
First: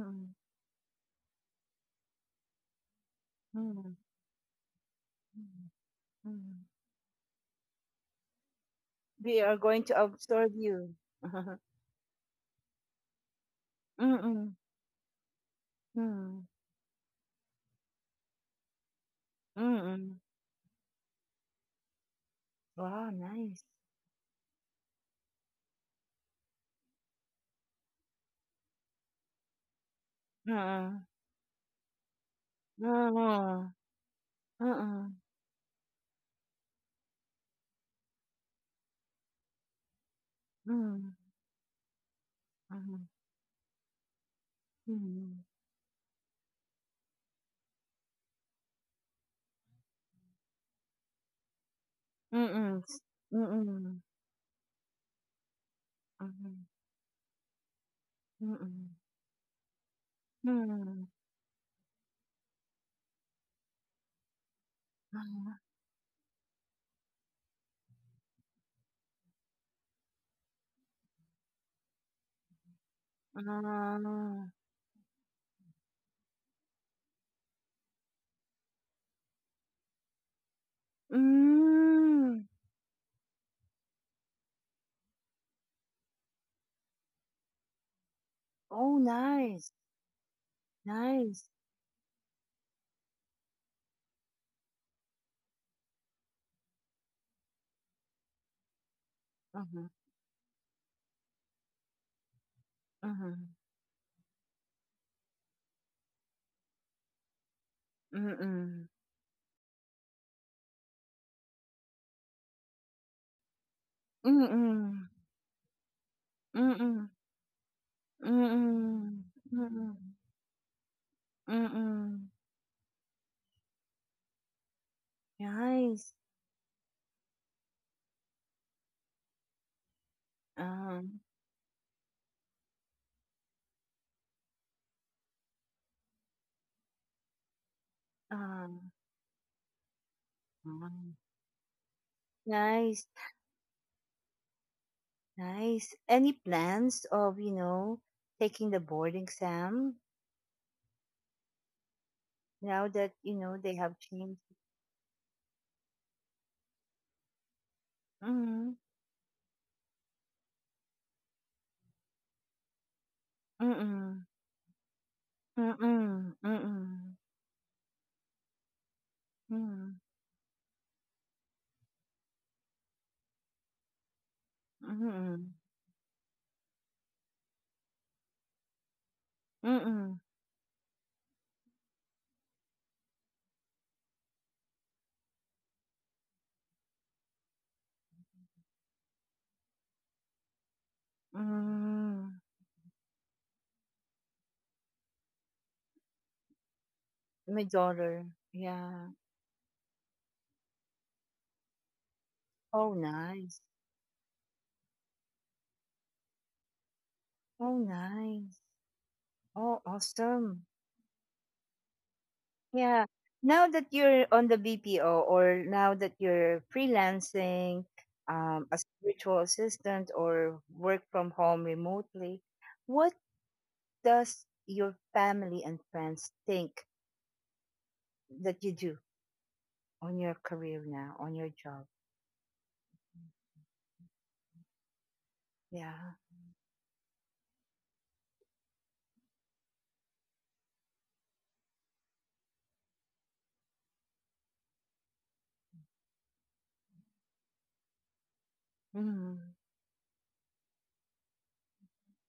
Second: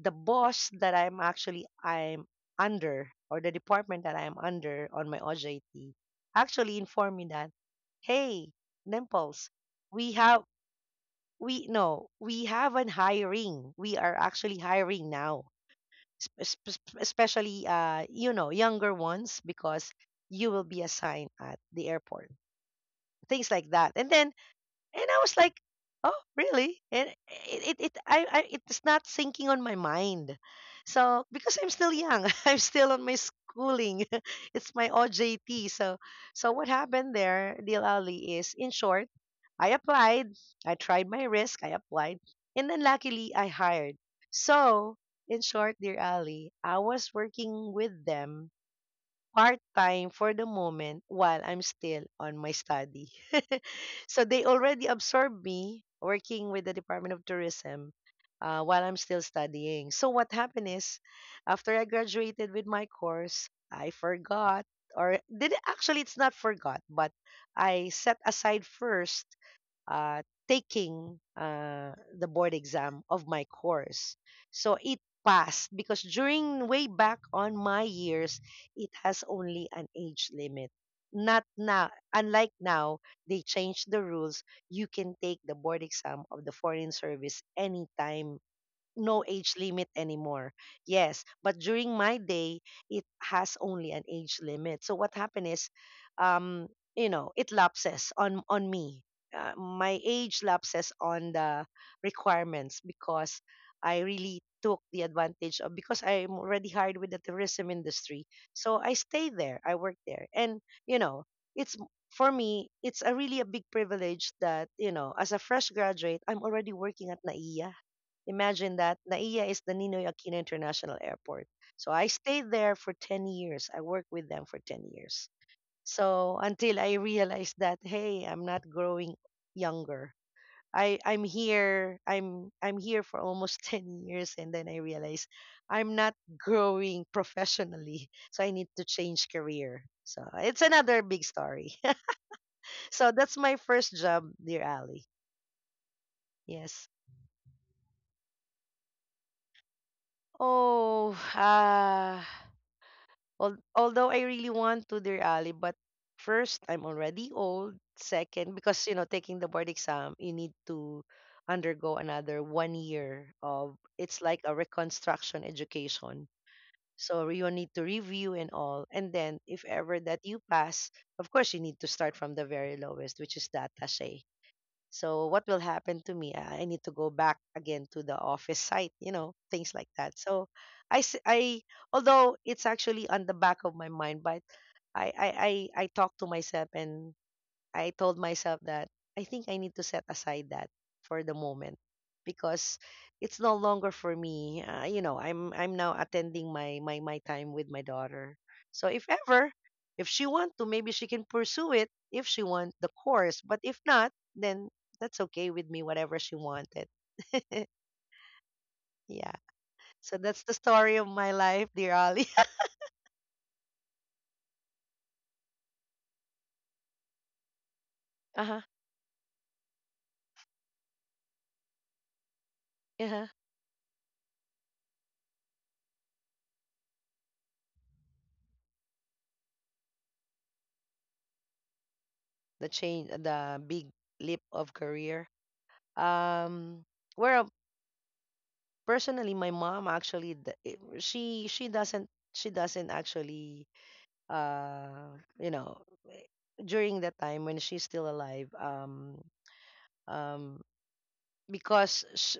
S2: the boss that I'm under or the
S1: mm,
S2: department that I'm under on my OJT
S1: mm.
S2: actually informed me that, hey,
S1: We
S2: Dimples,
S1: are going to
S2: we have
S1: absorb you.
S2: we no we have an hiring, we are
S1: Mm-mm,
S2: actually hiring now,
S1: mm,
S2: especially you know younger ones
S1: mm,
S2: because
S1: mm.
S2: you will be assigned at the airport,
S1: Wow,
S2: things like that. And then and I was like, oh really? And I it's not sinking on my mind
S1: nice.
S2: so because I'm still young. I'm still on my
S1: Oo,
S2: schooling. It's my
S1: mm,
S2: ojt. So so what happened there, Dilali? Is in short, I applied, I tried
S1: hmm,
S2: my risk, I applied, and then
S1: mhm,
S2: luckily I hired. So in
S1: mhm,
S2: short, dear Ali, I was working with them part time for the moment while I'm still on my
S1: mm, s
S2: study.
S1: mm,
S2: So they already absorbed me working with the Department of Tourism while
S1: mhm,
S2: I'm still studying. So what
S1: mm,
S2: happened is,
S1: hmm,
S2: after I graduated with my course, I forgot or did
S1: ah,
S2: actually it's not forgot, but I set aside first uh, taking the board exam of my
S1: ah,
S2: course. So it passed because during way back on my years, it has only an age limit. Not now,
S1: hmm,
S2: unlike now, they changed the rules. You can take the board exam of the foreign service anytime,
S1: oh,
S2: no age
S1: nice,
S2: limit anymore. Yes,
S1: nice.
S2: but during my day, it has only an age limit. So what happened is, um, you know, it lapses on me.
S1: Uh
S2: My age lapses on the requirements
S1: Uh huh. huh.
S2: because I really took the advantage of because I'm already hired with the tourism industry. So
S1: Mhm,
S2: I stay there. I work there, and you know, it's for me, it's a really a big privilege that you
S1: mhm,
S2: know, as a fresh graduate, I'm
S1: mm,
S2: already
S1: mm,
S2: working at Naia.
S1: mm,
S2: Imagine that.
S1: mm,
S2: NAIA
S1: mm, ah, mm. Oh, nice, nice. Uh-huh, uh-huh. Mm-mm, mm-mm, mm-mm,
S2: is
S1: mm-mm,
S2: the Ninoy
S1: mm-mm,
S2: Aquino International Airport. So I
S1: mm-mm.
S2: stayed there for 10 years. I worked with them for 10 years.
S1: Nice.
S2: So until I realized that, hey, I'm not growing younger.
S1: Um,
S2: I'm here for almost 10 years, and then I realized I'm not growing professionally. So I need to
S1: um,
S2: change career. So it's another
S1: um,
S2: big story.
S1: nice.
S2: So that's my first job, dear Ali.
S1: Nice. Any
S2: Yes.
S1: plans of, taking the board exam
S2: Oh,
S1: now that, you know, they have
S2: Although I
S1: changed?
S2: really want to, dear Ali, but first, I'm already old. Second, because,
S1: Mm-mm.
S2: you know, taking the board exam, you need to undergo another one year of, it's
S1: Mm-mm.
S2: like a reconstruction education.
S1: Mm-mm. Mm-mm.
S2: So you need to review and all. And then, if ever
S1: Mm-mm.
S2: that you pass, of course, you need to start from the very lowest, which is the attache. So what will
S1: Mm-mm.
S2: happen to me? I need to go back again to the office site, you know, things like that.
S1: Mm-mm.
S2: So I, s- I- although it's actually on the back of my mind, but I, I, I talk to myself and I told myself that I think I need to set aside that for the moment
S1: Mm-mm.
S2: because it's no longer for me. You know, I'm now attending my time with
S1: My
S2: my daughter.
S1: daughter.
S2: So if
S1: Yeah.
S2: ever if she want to, maybe she can pursue it if she want the
S1: Oh,
S2: course. But
S1: nice.
S2: if not, then that's okay with me. Whatever she wanted.
S1: Oh, nice.
S2: Yeah.
S1: Oh,
S2: So that's the
S1: awesome.
S2: story of my life, dear Ali.
S1: Yeah. Now that you're on the BPO or now that you're freelancing,
S2: Uh huh.
S1: as a virtual assistant or work from home remotely, what
S2: Yeah.
S1: does your family and friends think that you do on your career now, on your job?
S2: The change, the big leap of career.
S1: Yeah.
S2: Um, where personally my mom actually she doesn't actually you know eh, during that time when she's still alive
S1: Mm,
S2: um because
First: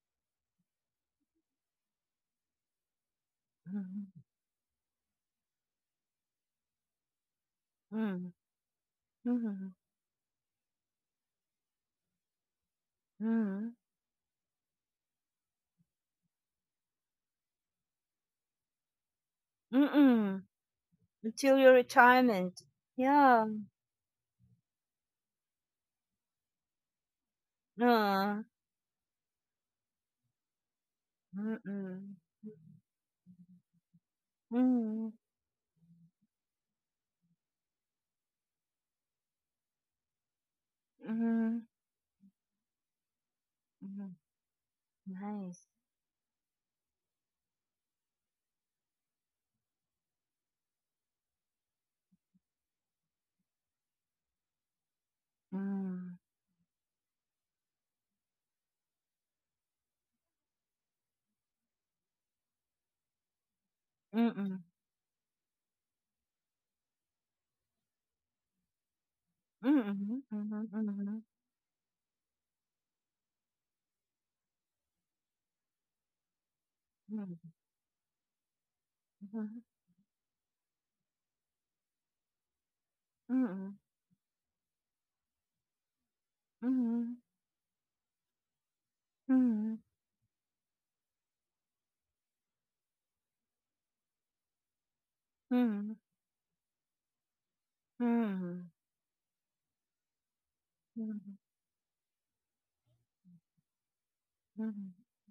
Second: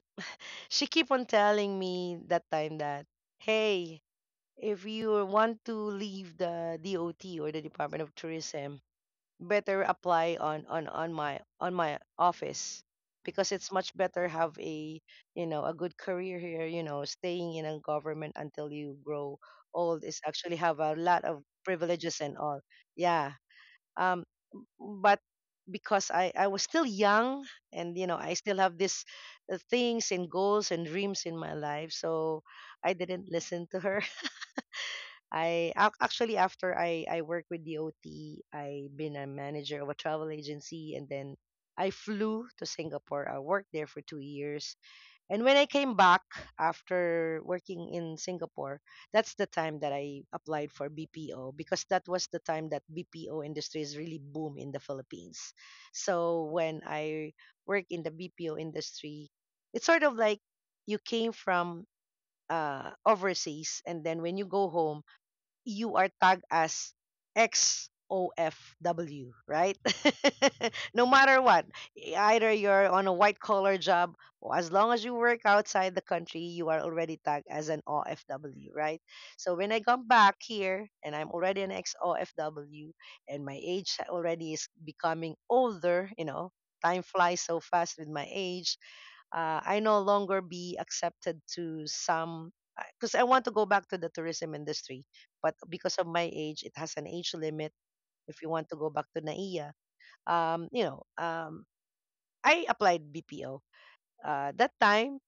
S2: she keep on telling me that time that hey,
S1: mm,
S2: if you want to leave the DOT or the Department of
S1: mm,
S2: Tourism,
S1: mm,
S2: better apply on my office because it's
S1: mm,
S2: much better have a you know a good career here, you know, staying in a government until you grow old is
S1: mm.
S2: actually have a lot of
S1: Until your
S2: privileges and all.
S1: retirement.
S2: Yeah.
S1: Yeah.
S2: Um, but because i was still young and you know I
S1: Uh,
S2: still have this things and goals and dreams in my
S1: mm,
S2: life,
S1: mm,
S2: so I didn't listen to her.
S1: mm,
S2: I actually after I work with DOT, I been a manager of a travel agency, and then
S1: mm.
S2: I flew to Singapore. I worked there for
S1: Hmm.
S2: 2 years, and when
S1: Nice.
S2: I came back after working in Singapore, that's the time that I applied for BPO because that was the time that BPO industry is really boom in the Philippines.
S1: Mm.
S2: So when I work in the BPO industry, it's sort of like you came from overseas, and then when you
S1: Mm-mm.
S2: go home, you are tagged as XOFW, right?
S1: Mm-mm.
S2: No
S1: Mhm,
S2: matter what, either you're on a white collar job or as long as you work outside the country, you are already tagged as an OFW, right? So when I come back here and I'm already an XOFW and my age already is becoming older, you know,
S1: mhm, mhm,
S2: time
S1: mhm,
S2: flies so fast with my age,
S1: mhm,
S2: I no longer be accepted to some because I want to go back to the tourism industry, but
S1: mhm, mhm,
S2: because of my age, it has an age limit.
S1: mhm,
S2: If you
S1: mhm,
S2: want to go back to NAIA, you know,
S1: mhm,
S2: I applied BPO. That
S1: mhm,
S2: time,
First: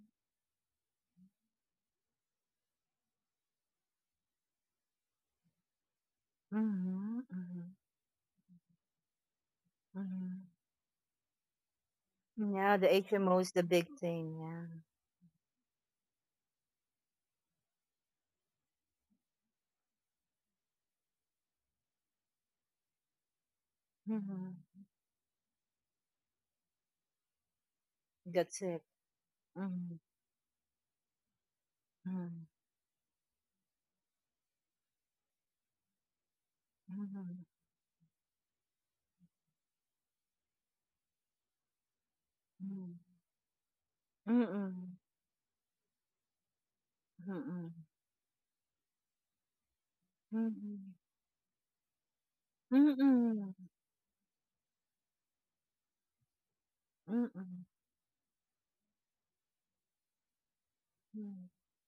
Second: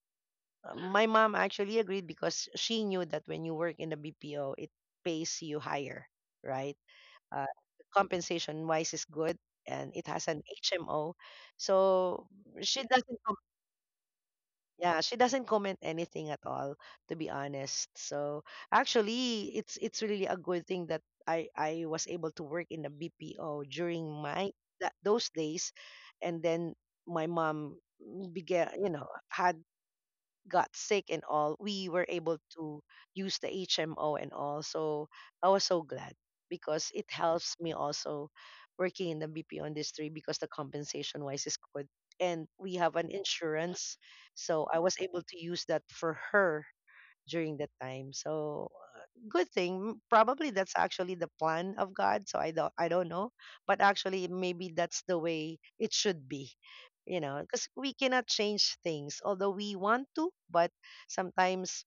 S2: my mom actually agreed because she knew that when you work in the BPO, it pays you higher, right?
S1: mhm,
S2: Uh,
S1: mhm,
S2: Compensation wise is good, and it has an
S1: mhm.
S2: HMO, so
S1: Yeah,
S2: she
S1: the
S2: doesn't.
S1: HMO is the big thing. Yeah.
S2: Yeah, she doesn't comment anything at all, to be honest. So actually, it's really a good thing that I was able to work in the BPO during my
S1: Mm-hmm.
S2: that those days, and then my mom
S1: That's it.
S2: had
S1: Mm-hmm.
S2: got sick and all, we were able to use the HMO and all. So I was so glad because it
S1: Mm-hmm.
S2: helps me also working in the BPO industry because the compensation wise is good. And we
S1: Mm-hmm.
S2: have an insurance. So I
S1: Mm-hmm.
S2: was able to use that for her during
S1: Mm-hmm.
S2: that time. So good thing. Probably that's
S1: Mm-hmm.
S2: actually the plan of God. So I don't know,
S1: Mm-hmm.
S2: but actually maybe that's the way it should be. You know,
S1: Mm-hmm.
S2: because we cannot change things, although we want to, but sometimes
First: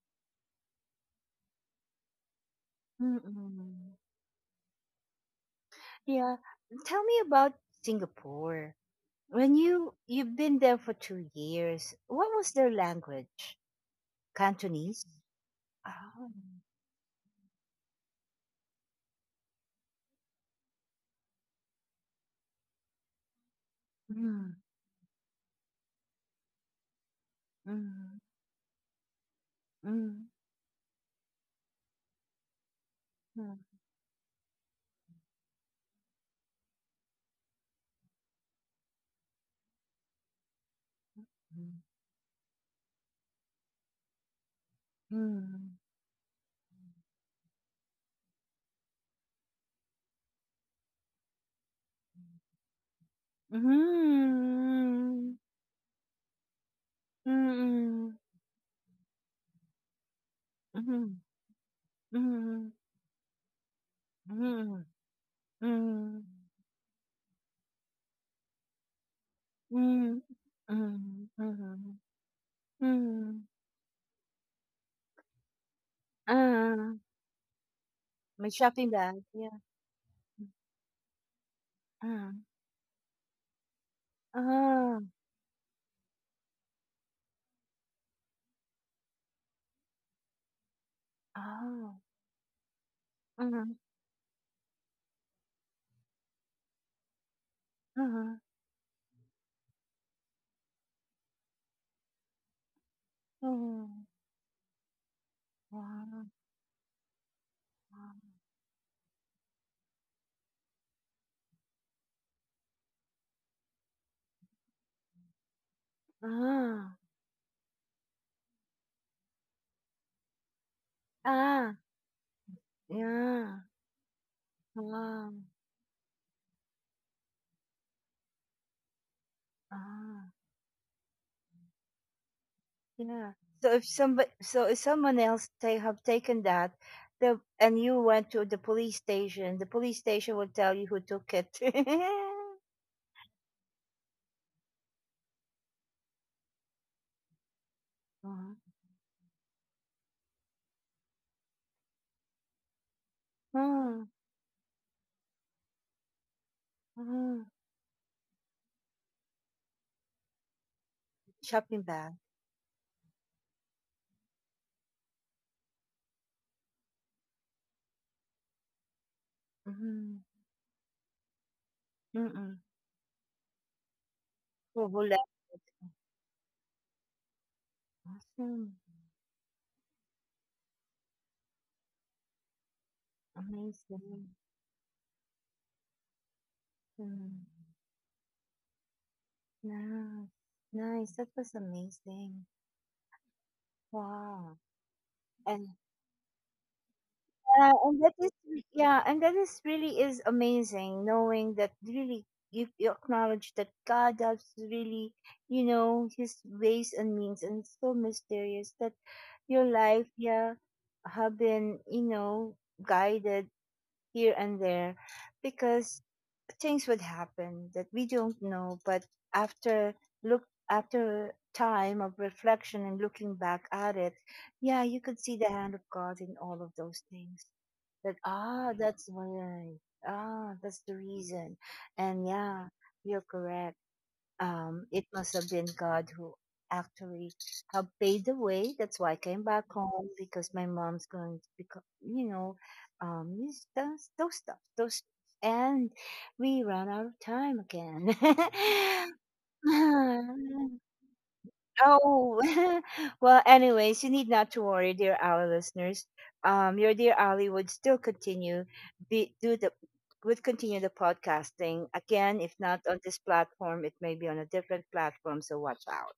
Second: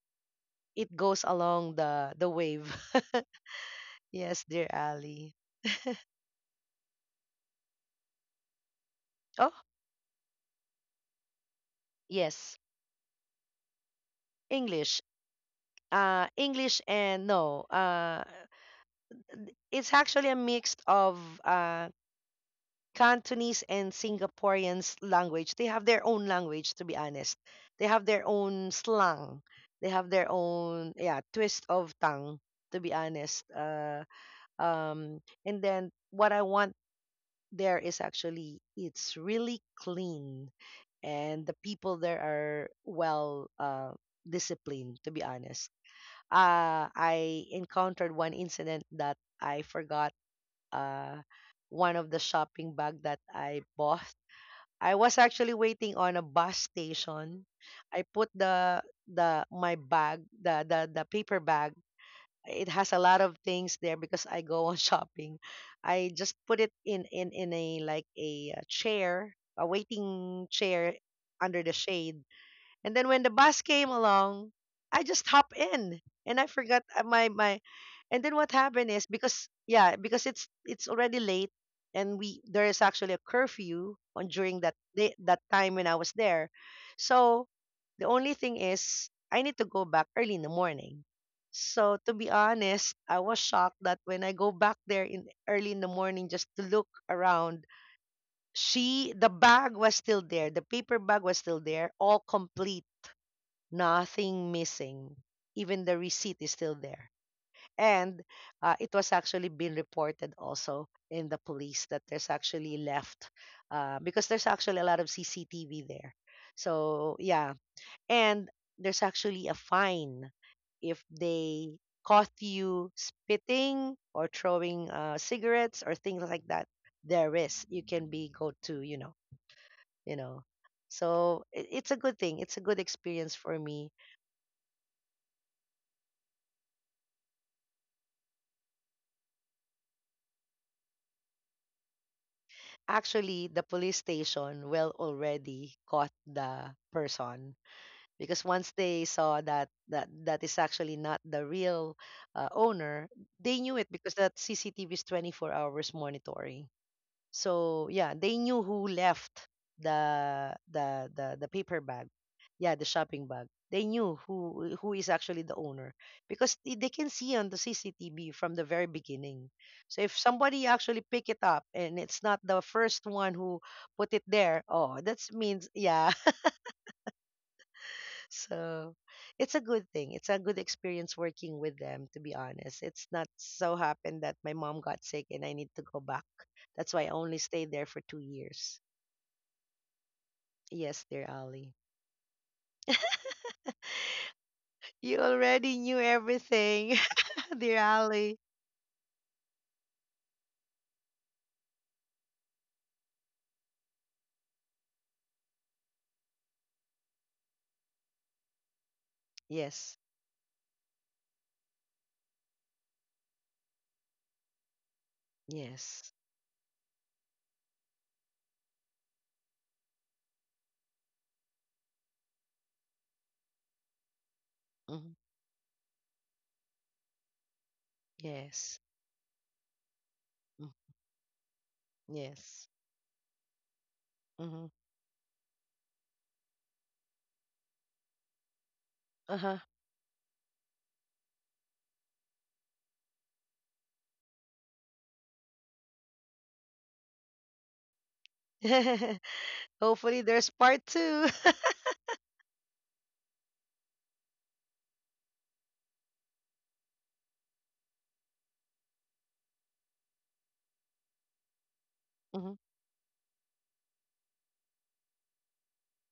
S2: it goes along the wave.
S1: Mm-hmm.
S2: Yes, dear Ali.
S1: Yeah. Tell me about Singapore.
S2: Oh,
S1: When you've been there for 2 years, what was
S2: yes,
S1: their language?
S2: English.
S1: Cantonese. Oh.
S2: English and no. It's actually a mix of uh Cantonese and
S1: Mm,
S2: Singaporeans language. They have their own language, to be honest. They have
S1: mm,
S2: their own slang. They have
S1: mm,
S2: their own, yeah, twist of tongue, to be honest.
S1: mm,
S2: And then what I want there is actually it's really clean, and the people there are well disciplined, to be honest.
S1: mm,
S2: I encountered one incident that I forgot uh one of the shopping bag that I bought.
S1: mm,
S2: I was actually waiting on a bus
S1: mm,
S2: station. I
S1: mm,
S2: put the my bag, the
S1: mm,
S2: paper bag. It
S1: mm,
S2: has a lot of things there because I go on shopping. I
S1: mm,
S2: just put it in a like a chair, a
S1: mm,
S2: waiting chair
S1: mm,
S2: under the
S1: mm,
S2: shade. And then when the
S1: mm.
S2: bus came along, I just hop in and I forgot
S1: Ah,
S2: my my and then
S1: May
S2: what
S1: shopping
S2: happened is,
S1: bag.
S2: because
S1: Yeah.
S2: yeah, because it's already late, and
S1: Ah,
S2: we there is actually a curfew on during that
S1: ah,
S2: day, that time when I was there. So the only thing is I need to go back early in the morning.
S1: ah,
S2: So to be honest, I was
S1: ah,
S2: shocked that when I go back there in early in the morning just to look around, she the bag was still there, the paper bag was still there, all complete,
S1: ah,
S2: nothing missing. Even the
S1: ah,
S2: receipt is still there.
S1: ah.
S2: And it was actually been reported also in the police that there's actually left, because there's actually a lot of CCTV there.
S1: Ah,
S2: So, yeah. And there's actually a fine if
S1: ah,
S2: they caught you
S1: yeah,
S2: spitting or throwing
S1: ah!
S2: cigarettes or things like that. There is. You can be go to, you
S1: Ah,
S2: know. So it's a good thing. It's a good
S1: yeah.
S2: experience for
S1: So if
S2: me.
S1: somebody, so if someone else they have taken that, the and you went to the police station will tell you who took it.
S2: Actually, the police station will already caught the person because
S1: Mhm.
S2: once they saw that that is actually not the real owner. They knew it
S1: Mm,
S2: because that cctv is 24 hours monitoring.
S1: mhm.
S2: So yeah, they knew who left the
S1: Shopping
S2: paper bag.
S1: bag.
S2: Yeah, the shopping bag. They knew who is actually the owner because they can see on the CCTV from the very beginning. So
S1: Mm-hmm.
S2: if somebody actually pick it up and it's not
S1: Mm-mm.
S2: the first one who put it there,
S1: Who
S2: oh, that
S1: left it?
S2: means yeah.
S1: Awesome,
S2: So it's a good thing. It's a good experience working with them. To be honest, it's not so happened
S1: amazing.
S2: that my mom got sick and I need to go back. That's why I only
S1: Mm.
S2: stayed there for 2 years.
S1: Nice,
S2: Yes,
S1: nice. That
S2: dear
S1: was
S2: Ali.
S1: amazing. Wow.
S2: You
S1: And.
S2: already knew everything,
S1: Yeah,
S2: dear
S1: and that is,
S2: Ali.
S1: really is amazing, knowing that really, you acknowledge that God does really, you know, His ways and means, and it's so mysterious that your
S2: Yes,
S1: life, yeah, have been, guided here and there, because
S2: yes,
S1: things would happen that we don't know, but after, look after time of reflection and looking back at it, yeah, you could
S2: hmm
S1: see the hand of God in all of those things, that,
S2: yes,
S1: that's why,
S2: mm,
S1: that's the reason, and, yeah,
S2: yes.
S1: you're correct,
S2: hmm
S1: it must have been God who actually have paid the way. That's why I came back
S2: Uh-huh.
S1: home because my mom's going to become, you know, those stuff those, and we ran out of time again.
S2: Hopefully, there's part 2.
S1: Oh. Well, anyways, you need not to worry, dear our listeners. Your dear Ali would still continue, be, do the, would continue the podcasting again. If
S2: Mm-hmm.
S1: not on this platform, it may be on a different platform. So watch out.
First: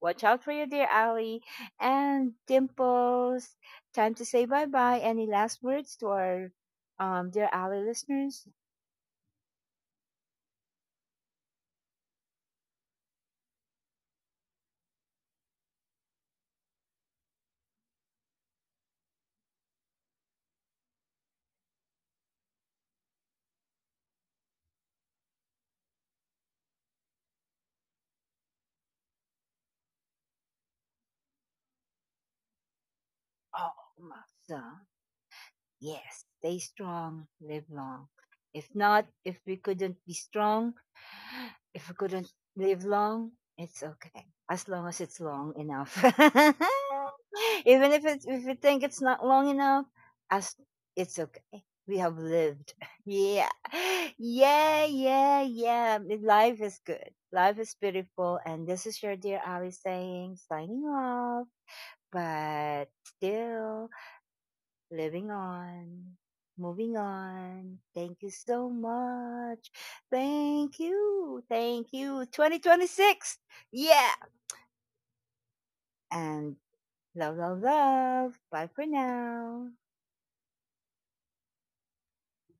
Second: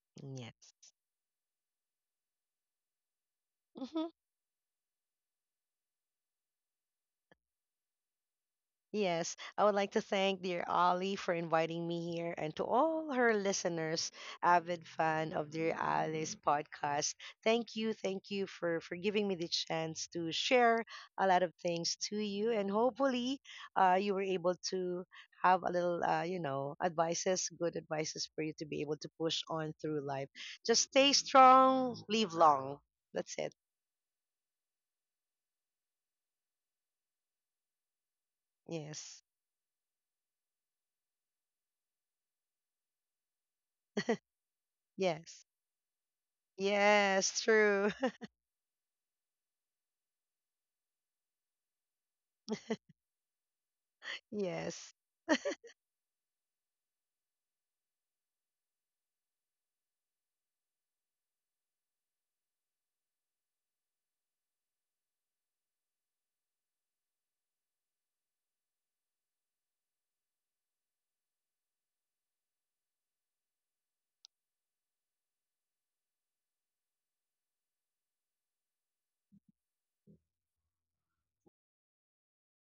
S1: Watch out for your
S2: Yes.
S1: dear Ali and Dimples. Time to say bye bye. Any last words to our, dear Ali listeners?
S2: Yes, I would like to thank dear Ali for inviting me here and to all her listeners, avid fan of Dear Ali's podcast. Thank you for giving me the chance to share a lot of things to you. And hopefully, you were able to have a little, advices, good advices for you to be able to push on through life. Just stay strong, live long. That's it.
S1: Oh, Masa. Yes, stay strong, live long. If not,
S2: Yes,
S1: if we couldn't be strong, if we couldn't live long, it's okay. As long as it's
S2: yes,
S1: long enough.
S2: yes, true.
S1: Even if you think it's not long enough, as it's okay. We have lived. Yeah. Yeah,
S2: yes.
S1: yeah, yeah. Life is good. Life is beautiful. And this is your dear Ali saying, signing off, but still living on, moving on. Thank you so much. Thank you. Thank you. 2026. Yeah. And love, love, love. Bye for now.